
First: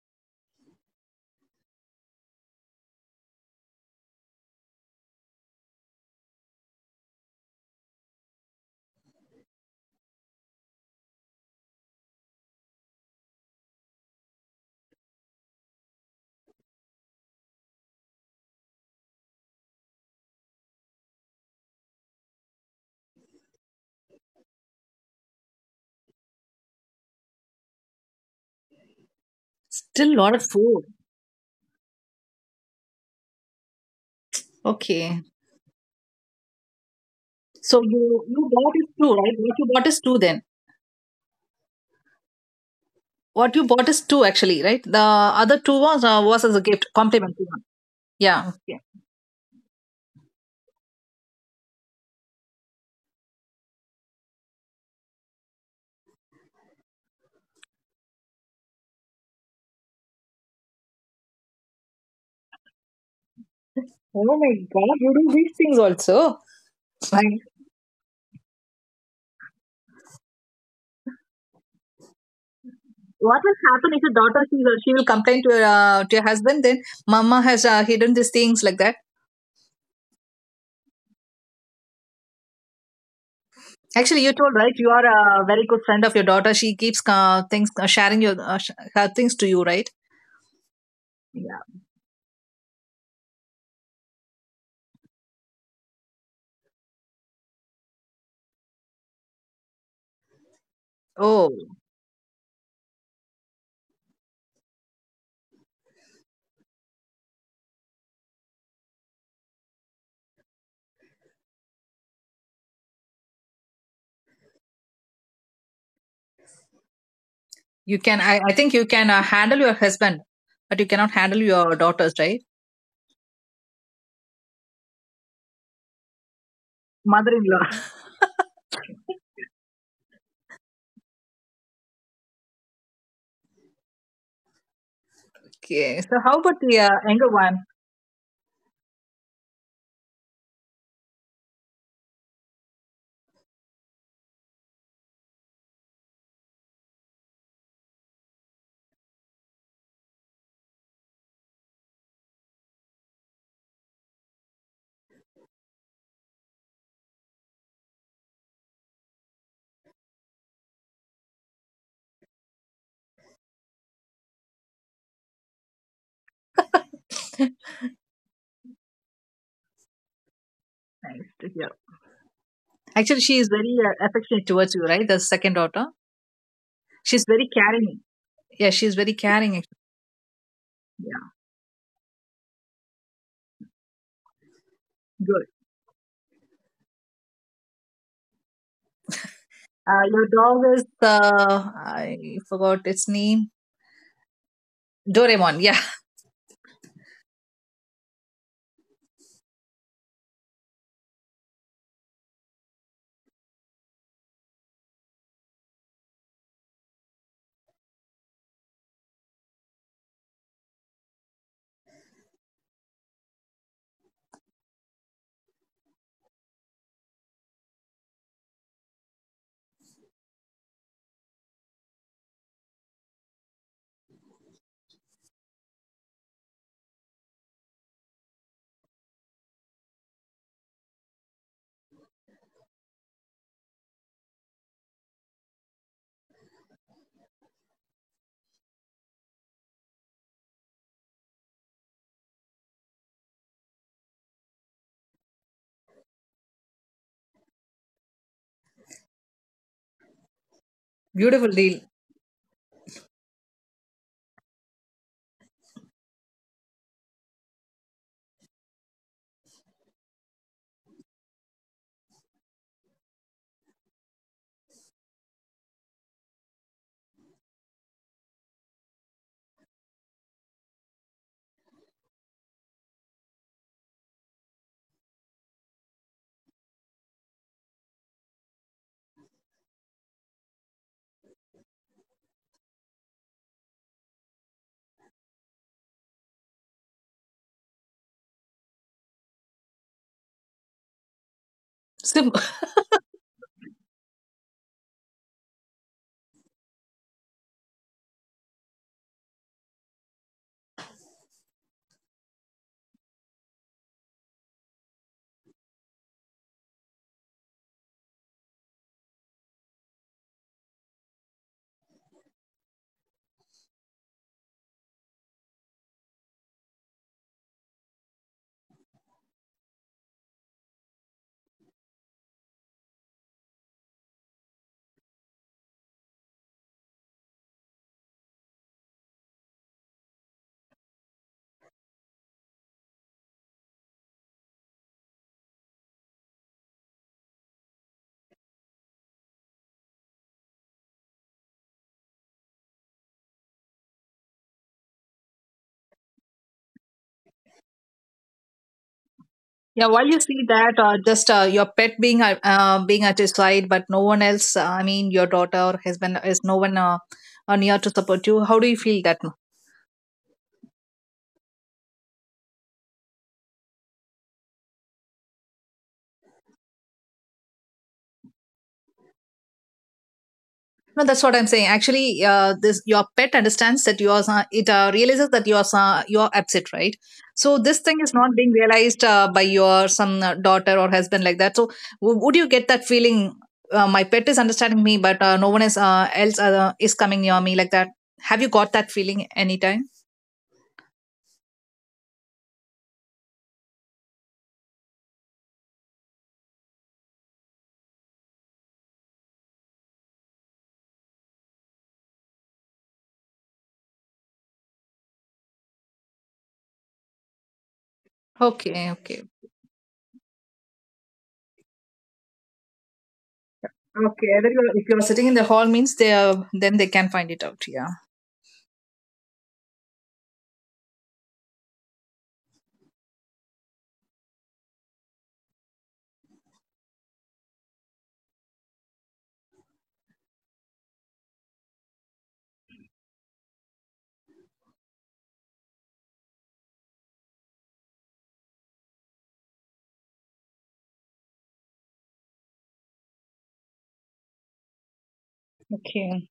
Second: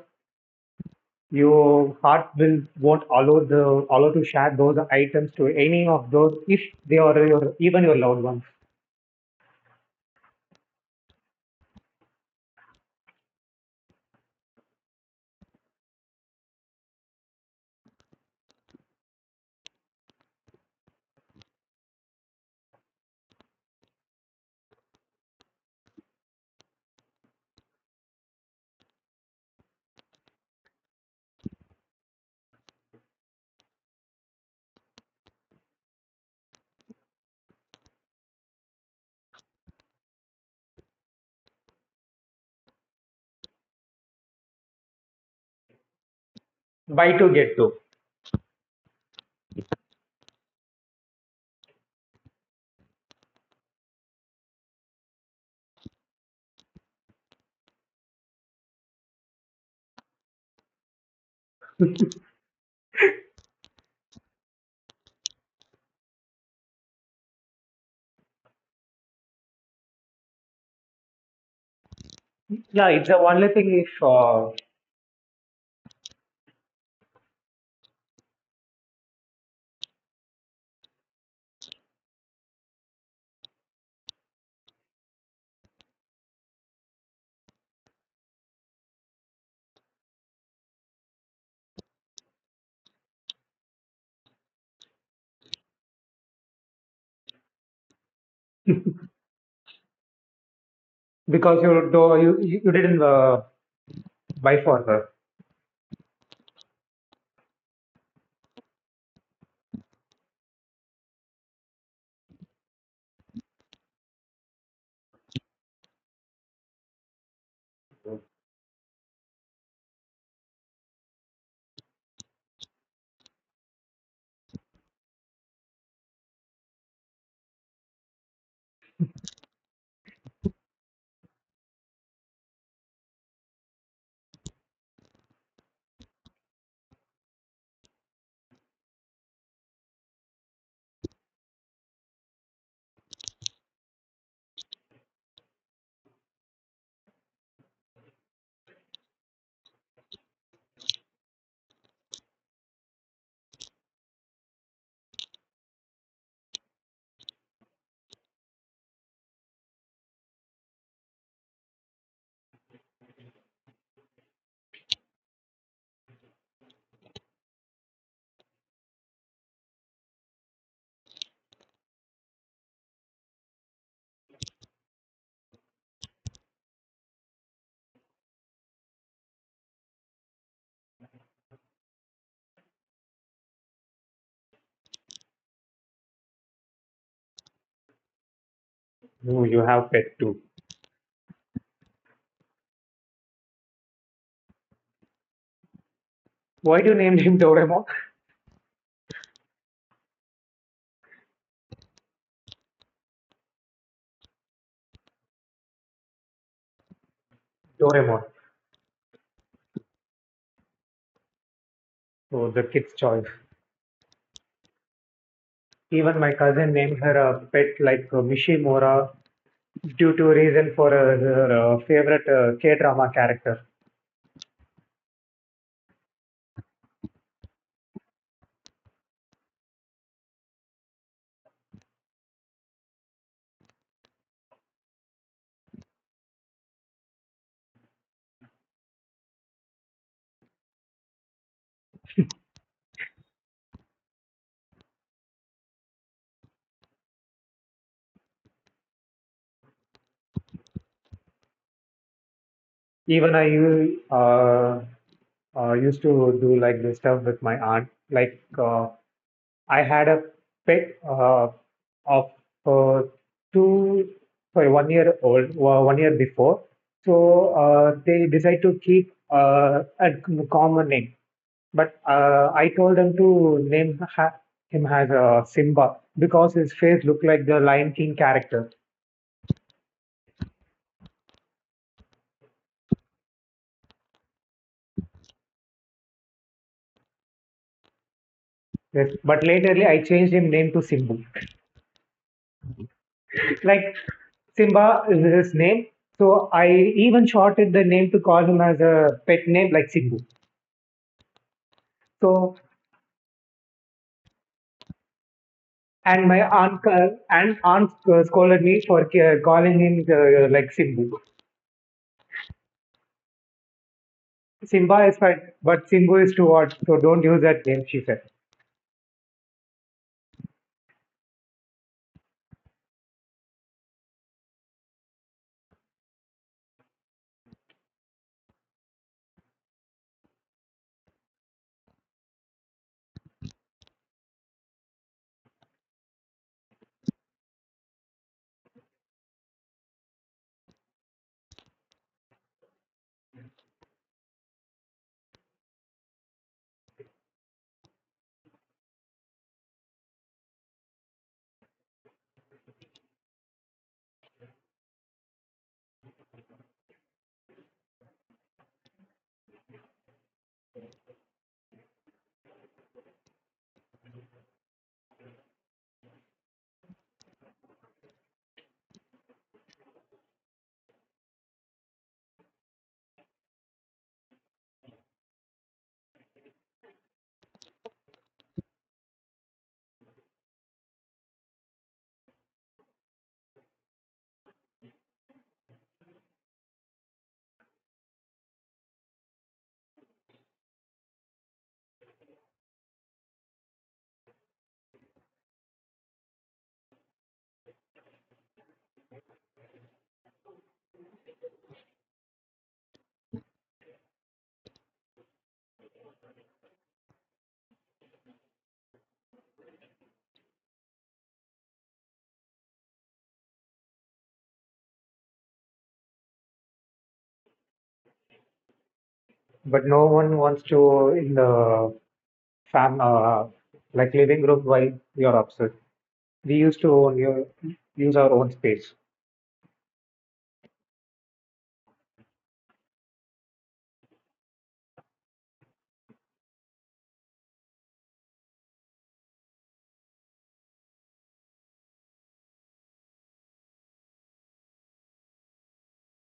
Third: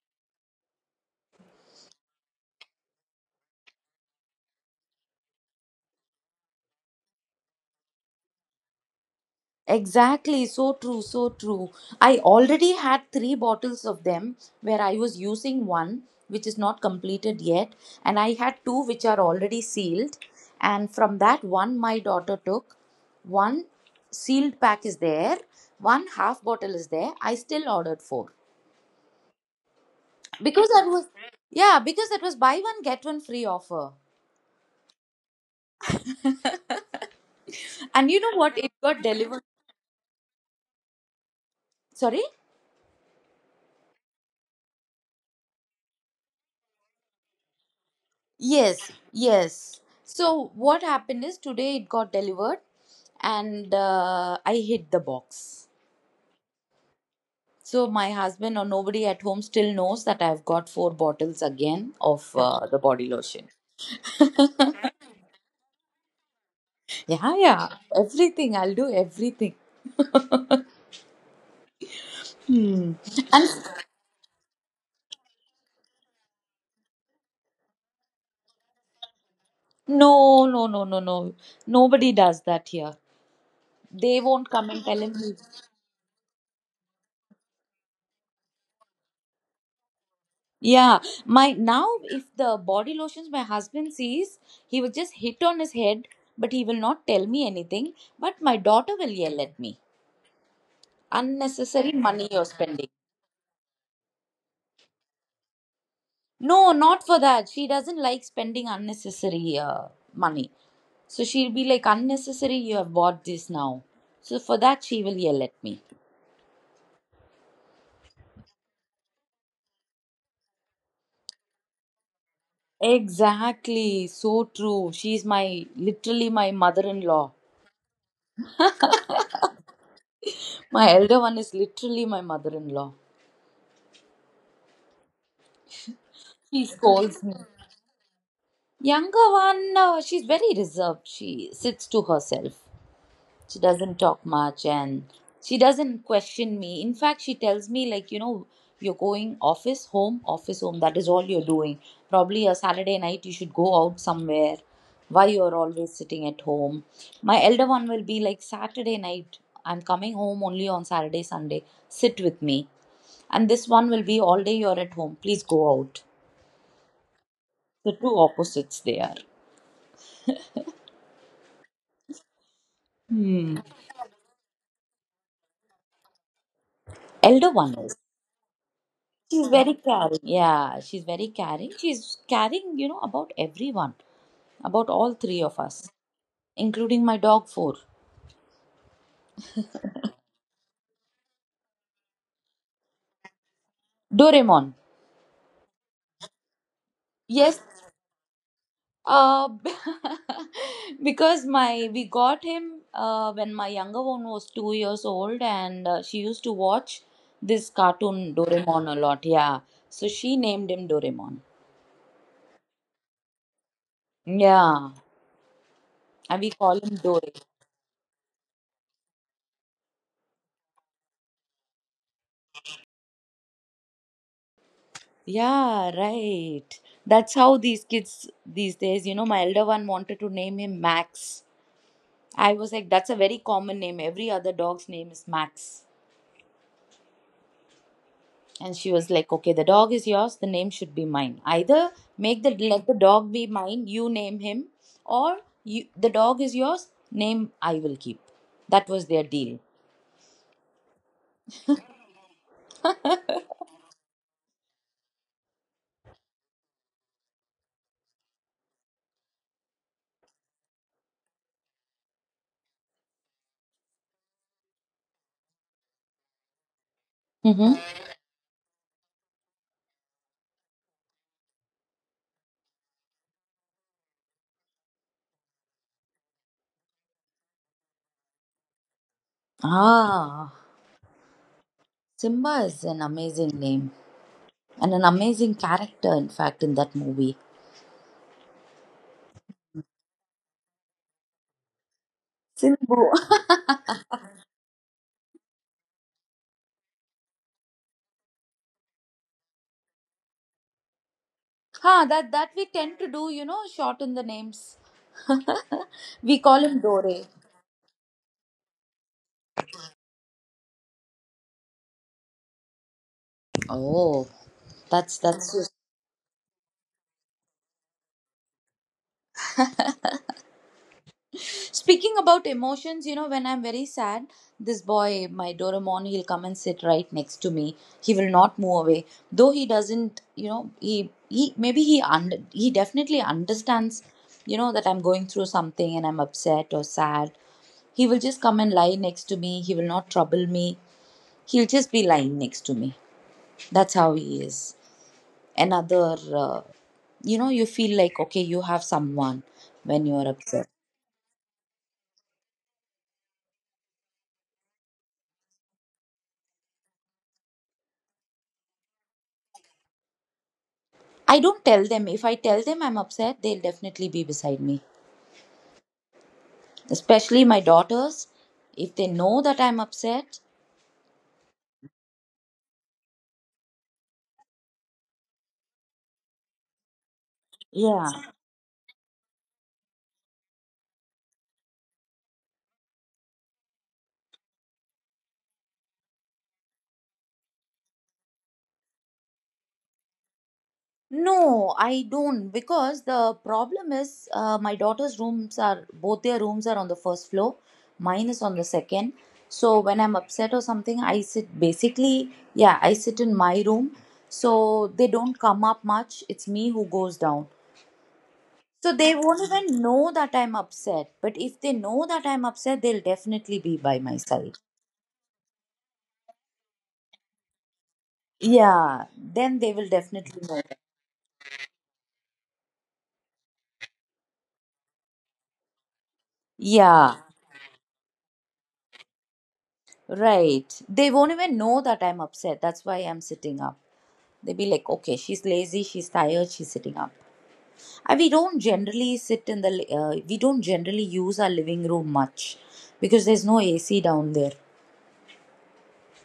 B: Your heart will won't allow the allow to share those items to any of those if they are your even your loved ones.
A: Exactly, so true, so true. I already had three bottles of them where I was using one which is not completed yet, and I had two which are already sealed. And from that, one my daughter took, one sealed pack is there, one half bottle is there. I still ordered four
C: Still a lot of
A: because
C: food.
A: that was, yeah, because that was buy one, get one free offer.
C: Okay. So,
A: And you
C: you,
A: know
C: you
A: what? It
C: bought is
A: got
C: two, right?
A: delivered.
C: What you bought is two then.
A: Sorry?
C: What you bought is two actually, right? The other two was, uh, was as a gift,
B: Buy to
C: complimentary
B: get
C: one.
B: to.
C: Yeah. Okay.
A: Yes, yes. So what happened is today it got delivered and uh, I hid the box. So my husband or nobody at home still knows that I've got four bottles again of uh, the body lotion.
C: Oh my god, you do these things also. My
A: Yeah, yeah. Everything. I'll do everything.
B: Yeah, it's the
C: what
B: only
C: will
B: thing
C: happen if
B: if
C: your daughter
B: uh,
C: she will, she will complain to your uh, to your husband then mama has uh, hidden these things like that.
A: No, no, no, no, no. Nobody does that here. They
C: Actually you
A: won't
C: told,
A: come
C: right,
A: and
C: you
A: tell
C: are
A: him.
C: a very good friend of your daughter. She keeps uh, things uh, sharing your uh, sh- her things to you, right?
A: Yeah, my
C: Yeah.
A: now if the body lotions my husband sees, he will just hit on his head, but he will not tell me anything. But my daughter will yell at me.
C: Oh,
B: because you
A: Unnecessary
B: do
A: money you're
B: you, you
A: spending.
B: didn't uh, why for her?
A: No, not for that. She doesn't like spending unnecessary uh, money. So she'll be like, unnecessary, you have bought this now. So for that, she will yell at me.
C: you can i, I think you can uh, handle your husband, but you cannot handle your daughters, right?
A: Exactly, so true. She's my literally my mother in law.
C: Mother-in-law.
A: My elder one is literally my mother in law.
C: Okay, so how about
A: She
C: the uh,
A: scolds
C: younger
A: me.
C: one?
A: Younger one, uh, she's very reserved. She sits to herself. She doesn't talk much, and she doesn't question me. In fact, she tells me, like, you know, you're going office, home, office, home. That is all you're doing. Probably a Saturday night, you should go out somewhere. Why you're always sitting at home? My elder one will be like, Saturday night, I'm coming home only on Saturday, Sunday. Sit with me. And this one will be, all day you're at home. Please go out.
C: [LAUGHS]
A: The two opposites they are.
C: Nice to hear. Actually she is
A: Hmm.
C: very uh, affectionate towards you, right? The second daughter, she's very
A: Elder one is.
C: caring. Yeah, she's very
A: She's
C: caring actually.
A: very caring. Yeah, she's very
C: Yeah.
A: caring. She's caring, you know, about everyone, about all three
C: Good.
A: of us, including my dog four.
B: No, you have
C: Uh, your
B: pet too.
C: dog is uh, I forgot its name.
A: Doraemon.
C: Doraemon. Yeah, [LAUGHS]
B: Why do you name him
A: Yes.
B: Doraemon?
A: Uh, [LAUGHS] because my we got him uh, when my younger one was two years old, and uh, she used to watch this
B: Doraemon.
A: cartoon Doraemon a lot. Yeah, so she named him Doraemon.
B: So the kid's choice.
A: Yeah,
B: Even my
A: and we
B: cousin
A: call him
B: named her
A: Dore.
B: a pet like uh, Mishimura, due to reason for uh, her uh, favorite uh, K-drama character.
A: Yeah, right. That's how these kids these days, you know, my elder one wanted to name him Max. I was like, that's a very common name. Every other dog's name is Max. And she was like, okay, the dog is yours, the name should be mine. Either make the let the dog be mine, you name him, or you, the dog is yours, name I will keep. That was their deal.
C: beautiful deal.
B: Even I u- uh, uh, used to do like this stuff with my aunt, like uh, I had a pet uh, of uh, two, sorry, one year old, wa- one year before. So
A: Mm-hmm.
B: uh, they decide to keep uh, a common name. But uh, I told them to name ha him as uh, Simba because his face looked like the Lion King character.
A: Ah, Simba is an amazing name and an amazing character, in fact, in that movie.
B: Yes. But laterly, I changed him name to Simbu.
C: Sim- [LAUGHS]
A: Simbu. [LAUGHS]
B: Like Simba is his name. So I even shorted the name to call him as a pet name like Simbu.
A: Huh, that
B: So,
A: that we tend to do, you know, shorten the names.
B: and my
A: We call
B: aunt
A: him
B: uh,
A: Dore.
B: and aunt uh, scolded me for ca- calling him uh, like Simbu.
A: Oh,
B: Simba is
A: that's
B: fine,
A: that's just
B: but Simbu is too hot, so don't use that name, she said.
A: speaking about emotions, you know, when I'm very sad, this boy, my Doraemon, he'll come and sit right next to me. He will not move away, though he doesn't, you know, he he maybe he under he definitely understands, you know, that I'm going through something and I'm upset or sad. He will just come and lie next to me. He will not trouble me. He'll just be lying next to me. That's how he is. Another uh, you know, you feel like okay, you have someone
C: yeah, while
A: when
C: you
A: you are
C: see
A: upset.
C: that, or just uh, your pet being uh, uh, being at his side, but no one else. Uh, I mean, your daughter or husband is no one uh, uh, near to support you. How do you feel that?
A: I don't tell them. If I tell them I'm upset, they'll definitely be beside me, especially my daughters. If they know that I'm upset,
C: No, that's what I'm saying. Actually, uh, this your pet understands that you are sa- it uh, realizes that you are sa- you are upset, right? So this thing
A: yeah.
C: is not being realized uh, by your some uh, daughter, or husband like that. So w- would you get that feeling? Uh, my pet is understanding me, but uh, no one is uh, else uh, is coming near me like that. Have you got that feeling anytime?
A: No, I don't, because the problem is uh, my daughter's rooms are both their rooms are on the first floor, mine is on the second. So when I'm upset or something, I sit basically, yeah, I sit in my room. So they don't come up much. It's me who goes down.
C: Okay,
A: So they
C: okay,
A: won't even know that I'm upset. But if they know that I'm upset, they'll definitely be by my
C: okay. Either
A: side.
C: you're, if you're sitting in the hall means they are, then they can find it out. Yeah.
A: Yeah, then they
B: But
A: will
B: no one
A: definitely know
B: wants
A: that.
B: to in the fam uh, like living room while you are upset. We used to
A: Yeah,
B: own use our own space.
A: right. They won't even know that I'm upset. That's why I'm sitting up. They'll be like, okay, she's lazy, she's tired, she's sitting up. And we don't generally sit in the, uh, we don't generally use our living room much because there's no A C down there.
C: Okay,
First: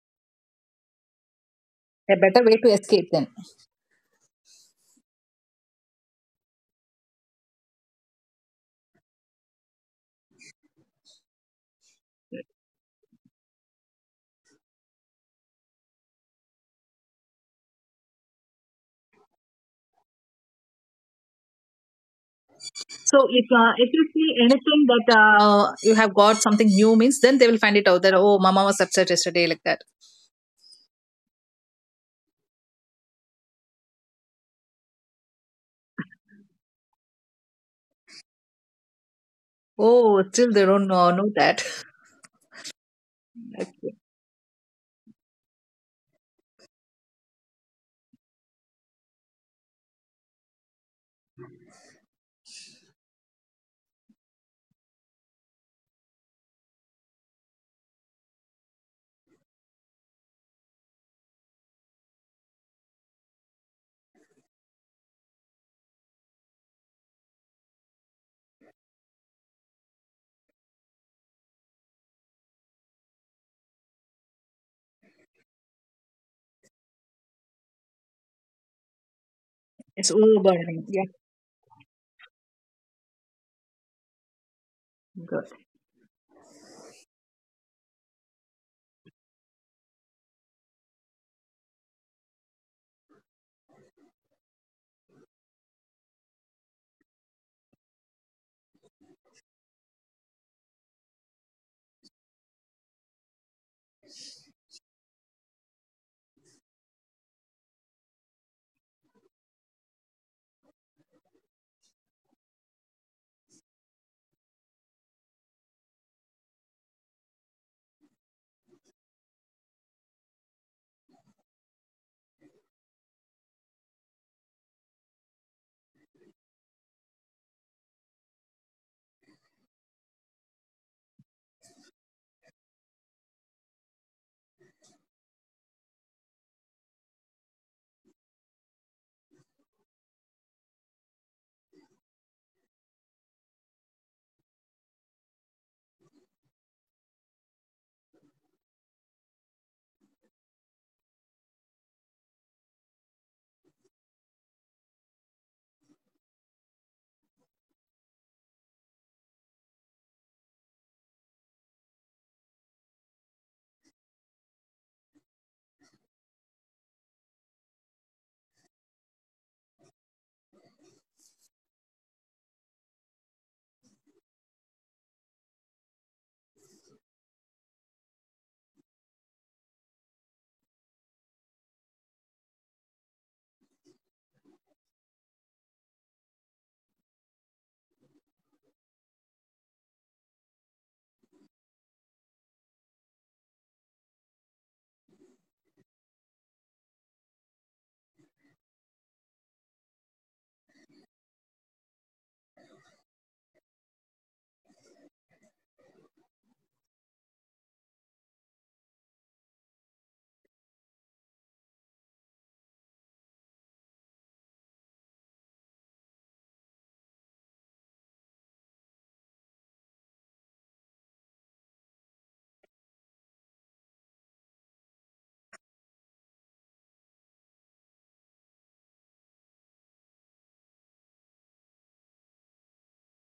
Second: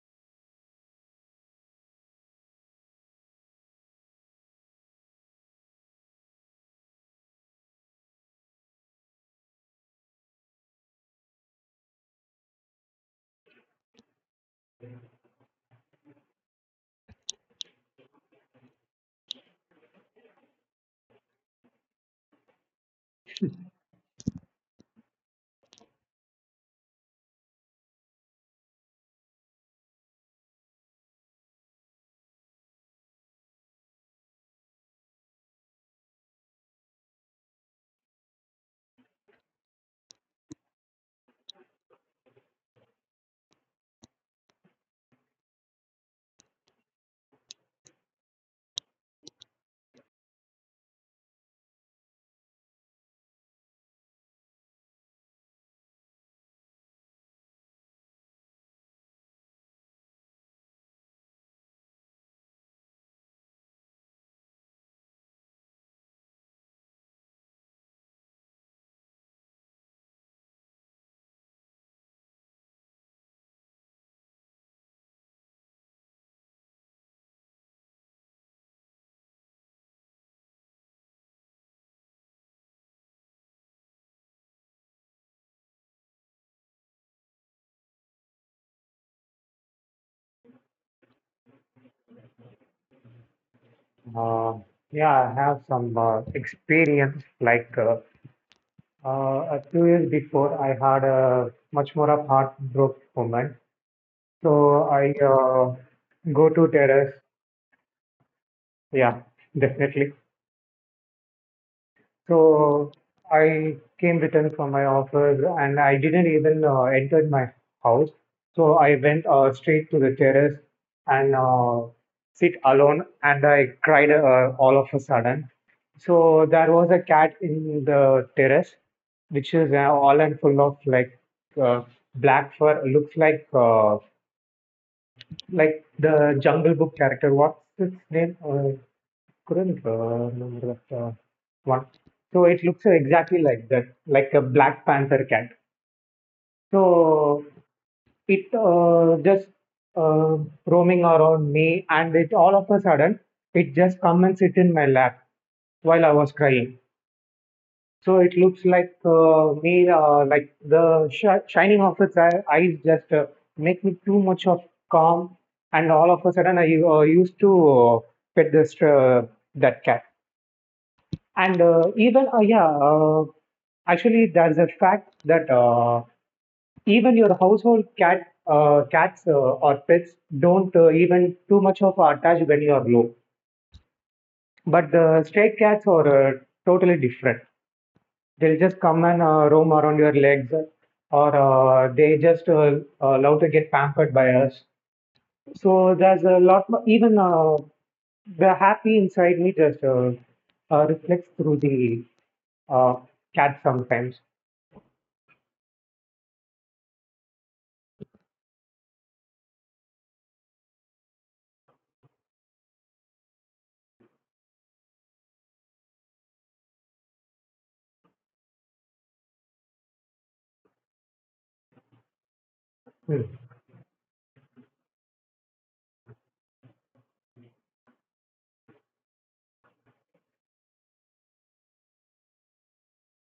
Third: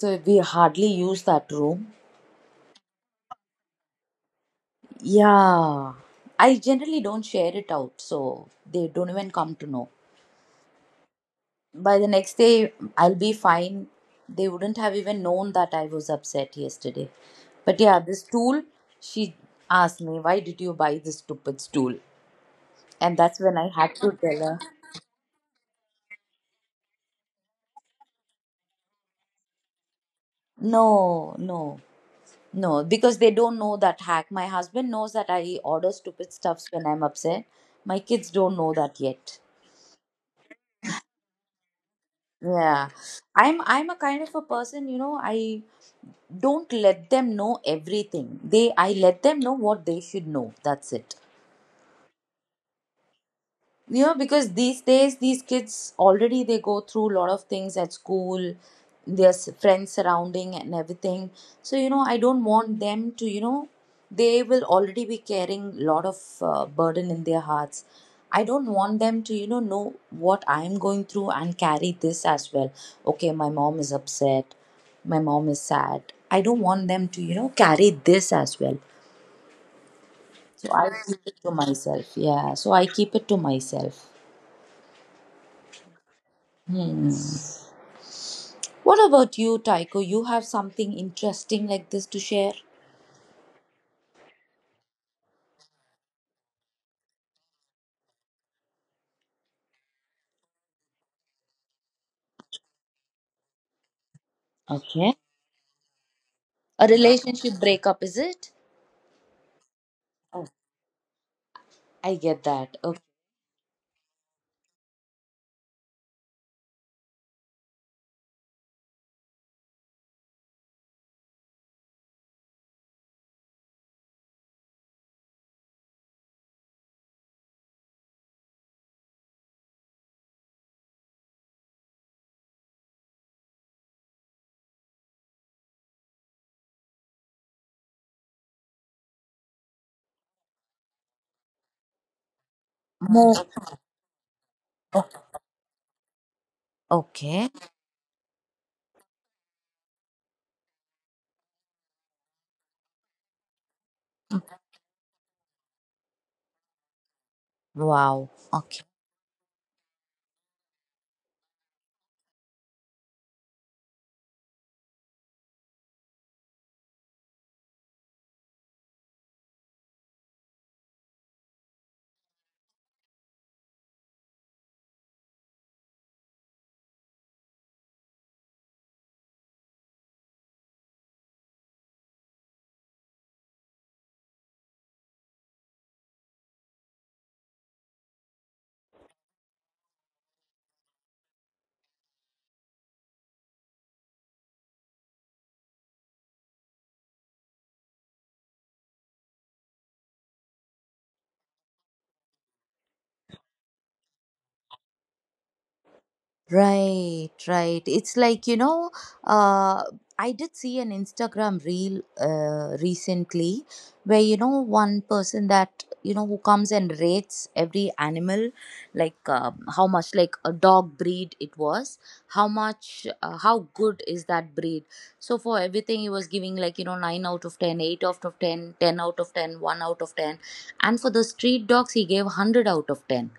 A: So we hardly use that room.
C: a better way to escape then.
A: Yeah. I generally don't share it out, so they don't even come to know. By the next day, I'll be fine. They wouldn't have even known that I was upset yesterday. But yeah, this tool, she asked me, why did you buy this stupid stool? And
C: So
A: that's
C: if
A: when I
C: uh, if
A: had
C: you
A: to
C: see
A: tell her.
C: anything that uh, you have got something new means, then they will find it out that oh, mama was upset yesterday like that.
A: No, no, no, because they don't know that hack. My husband knows that I order stupid stuffs when I'm upset. My kids don't know that yet.
C: Oh, still they don't know, know that.
A: Yeah. I'm I'm
C: Okay.
A: a kind of a person, you know, I don't let them know everything. They I let them know what they should know. That's it. You know, because these days these kids already, they go through a lot of things at school, their s- friends surrounding and everything. So you know, I don't want them to, you know, they will already be carrying a lot of uh, burden in their hearts. I don't want them to, you know know what I'm going through and carry this as well. Okay, my mom is upset, my mom is sad. I don't want them to, you know, carry this as well.
C: It's
A: So
C: overwhelming.
A: I
C: Yeah,
A: keep it to myself. Yeah, so I keep it to myself.
C: good.
A: Hmm. What about you, Tycho? You have something interesting like this to share?
B: Uh, yeah, I have some uh, experience like uh, uh, a few years before I had a much more of heartbroken moment. So I
A: Okay.
B: uh, go to
A: A
B: terrace.
A: relationship breakup, is it?
B: Yeah, definitely.
A: Oh, I get that.
B: So
A: Okay.
B: I came returned from my office and I didn't even uh, enter my house. So I went uh, straight to the terrace and uh, sit alone and I cried uh, all of a sudden. So there was a cat in the terrace, which is uh, all and full of like uh, black fur. Looks like uh, like the Jungle Book character. What's its name? Uh, couldn't uh, remember that uh, one. So it looks
A: More.
B: exactly like that, like a Black Panther cat. So
A: Okay.
B: it uh, just uh, roaming around me, and it all of a sudden it just come and sit in my lap while I was crying. So
A: Wow.
B: it looks
A: Okay.
B: like uh, me, uh, like the sh- shining of its eye- eyes just uh, make me too much of calm, and all of a sudden I uh, used to uh, pet this uh, that cat. And uh, even, uh, yeah, uh, actually, there's a fact that uh, even your household cat, uh, cats uh, or pets don't uh, even too much of attach when you are low. But the stray cats are uh, totally different. They'll just come and uh, roam around your legs, or uh, they just uh, uh, love to get pampered by us. So there's a lot, more. Even uh, The happy inside me just uh, uh, reflects through the uh, cat sometimes.
A: Right, right. It's like, you know, uh, I did see an Instagram reel uh, recently where, you know, one person that, you know, who comes and rates every animal, like um, how much, like a dog breed it was, how much,
B: Hmm.
A: uh, how good is that breed. So for everything, he was giving like, you know, nine out of ten, eight out of ten, ten out of ten, one out of ten. And for the street dogs, he gave one hundred out of ten.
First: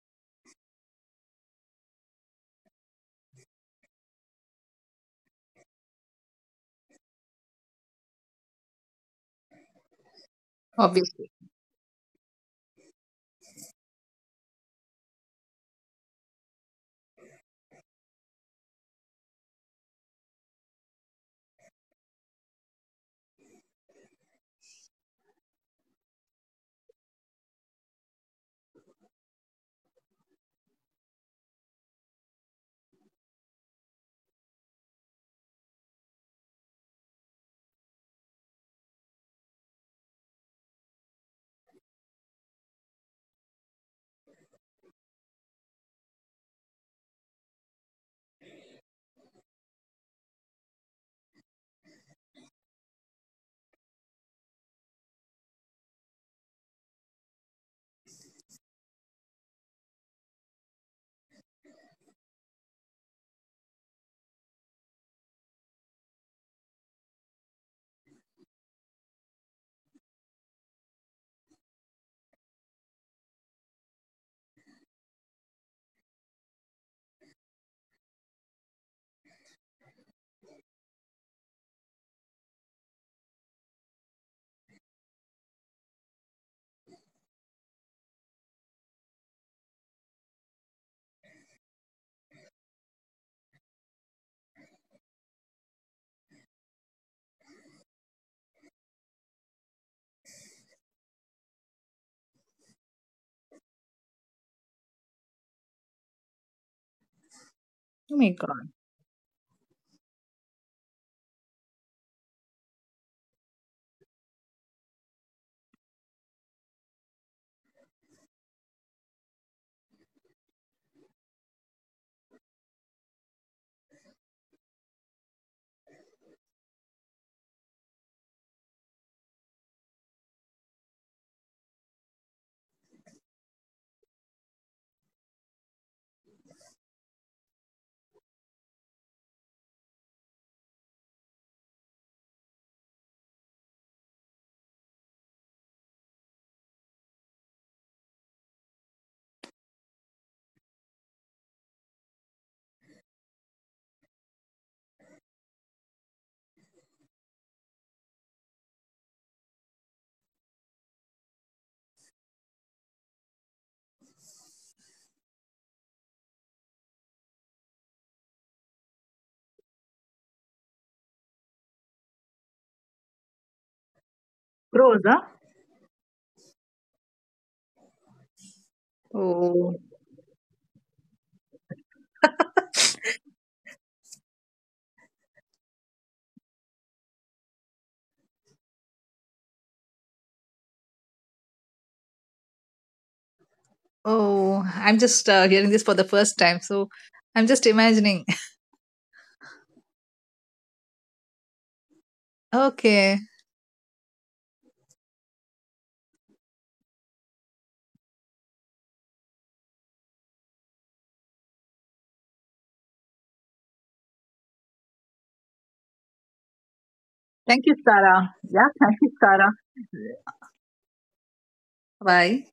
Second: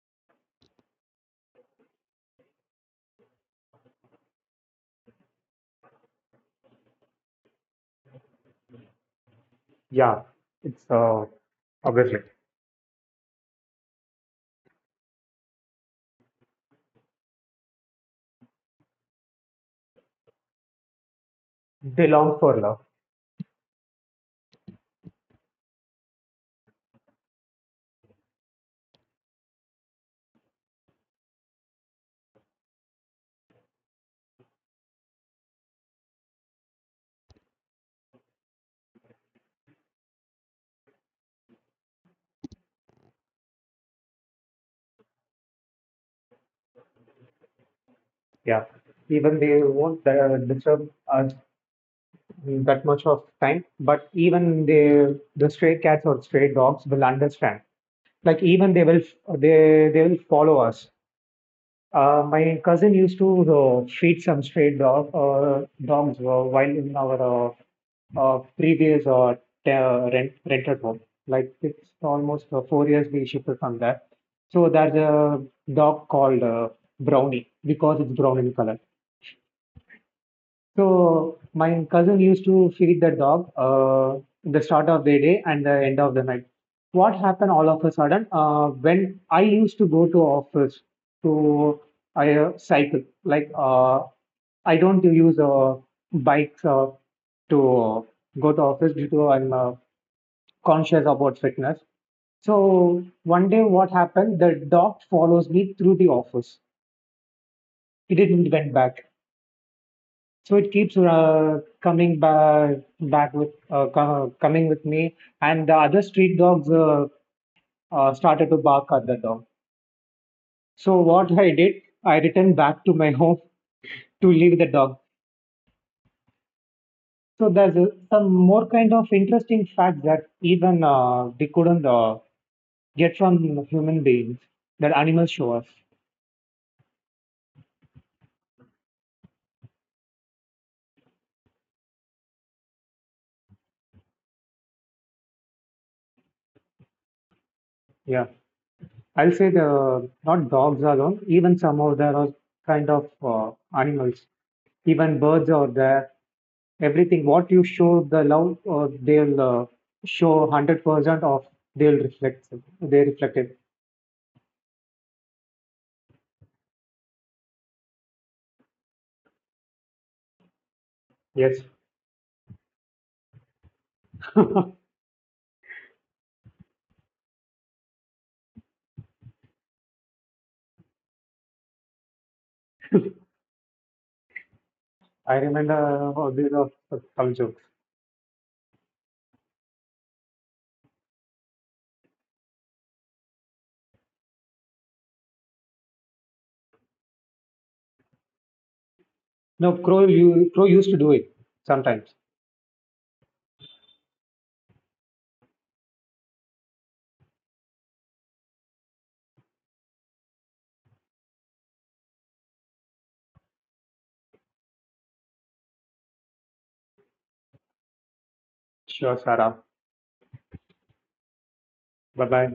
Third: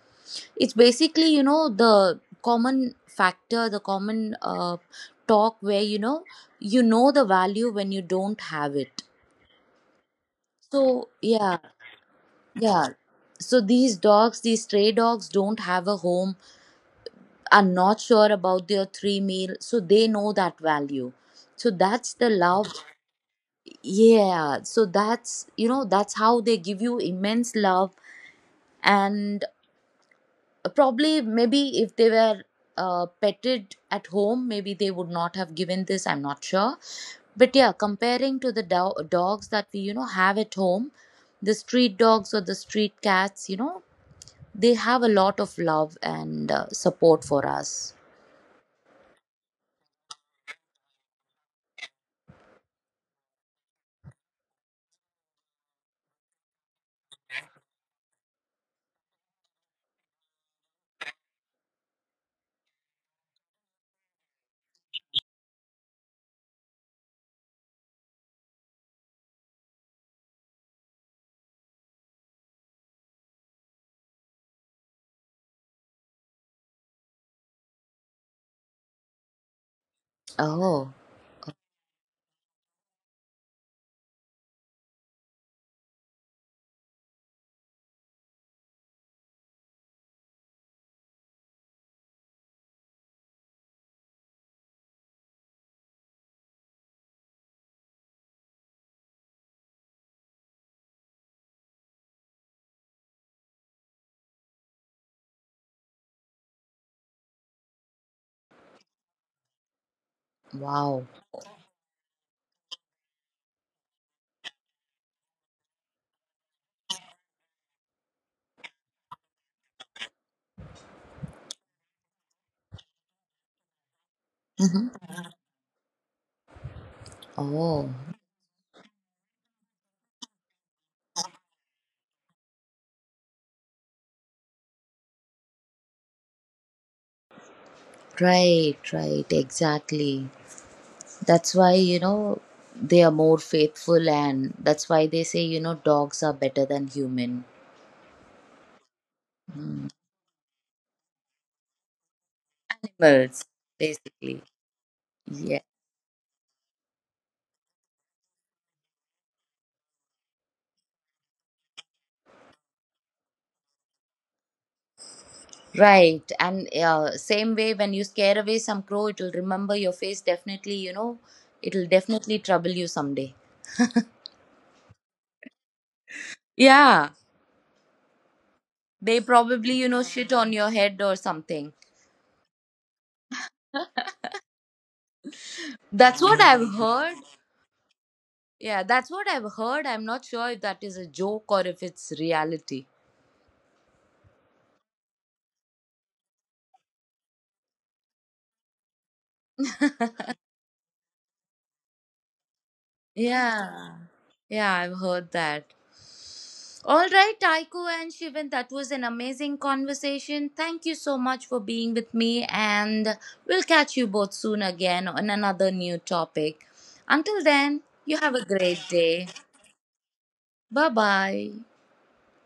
A: It's basically, you know, the common factor, the common uh, talk where, you know, you know the value when you don't have it.
B: Yeah, it's
A: So
B: uh,
C: Obviously.
A: yeah.
B: obviously
A: Yeah, so these dogs, these stray dogs, don't have a home, are not sure about their three meal, so they know that value. So
B: they
A: that's the
B: long for
A: love.
B: love.
A: Yeah, so that's, you know, that's how they give you immense love. And probably maybe if they were uh, petted at home, maybe they would not have given this, I'm not sure. But yeah, comparing to the do- dogs that we, you know, have at home, the street dogs or the street cats, you know, they have a lot of love and uh, support for us.
B: Yeah, even they won't uh, disturb us that much of time, but even the the stray cats or stray dogs will understand. Like even they will they they will follow us. Uh, my cousin used to uh, feed some stray dog, uh, dogs uh, while in our uh, uh, previous uh, te- uh, rent, rented home. Like it's almost uh, four years we shifted from that. So there's a dog called uh, Brownie because it's brown in color.
A: Oh,
B: So my cousin used to feed the dog uh, the start of the day and the end of the night. What happened all of a sudden uh, when I used to go to office to — I uh, cycle, like uh, I don't use uh, bikes uh, to go to office due to I'm uh, conscious about fitness. So one day what happened, the dog follows me through the office. It
C: Oh my
B: didn't
C: god.
B: went back. So it keeps
A: wow.
B: uh, coming back back with uh, co- coming with me, and the other street dogs uh, uh, started to bark at the dog. So what I did, I returned back to my [LAUGHS] home to leave the
A: Hmm.
B: dog. So there's uh,
A: Oh,
B: some more kind of interesting facts that even uh, we couldn't uh, get from human beings that animals show us.
A: right, right, exactly. That's why, you know, they are more faithful, and that's why they say, you know, dogs are better than human.
B: Yeah, I'll say
A: Mm.
B: the not dogs alone, even some of there are kind of uh,
A: Animals
B: animals.
A: basically.
B: Even birds
A: Yeah,
B: are there, everything what you show the love uh, they'll uh, show one hundred percent of, they'll reflect, they reflect it.
A: right, and uh, same way, when you scare away some crow, it'll remember your face definitely, you know,
B: Yes.
A: it'll definitely trouble you someday.
B: [LAUGHS]
C: Pros, huh?
A: Yeah, they probably,
C: Oh.
A: you know, shit on your head or something.
C: [LAUGHS]
B: I remember
A: That's
B: all
A: what
B: these of
A: I've heard.
B: some jokes.
A: Yeah, that's what I've heard. I'm not sure if that is a joke or if it's reality.
C: Oh, I'm just uh, hearing this for the first time, so I'm just imagining. [LAUGHS]
B: No crow, you crow used to do it sometimes.
C: Okay.
A: Yeah, yeah, I've heard that. All right, Taiko and Shivan, that was an amazing conversation. Thank you so much for being with me, and we'll catch you both soon again on another new topic. Until
C: Thank you,
A: then, you
C: Sarah.
A: have a
C: Yeah,
A: great
C: thank you,
B: Sure,
A: day.
C: Sarah.
B: Sarah.
A: Bye bye.
B: Bye bye.
C: Bye.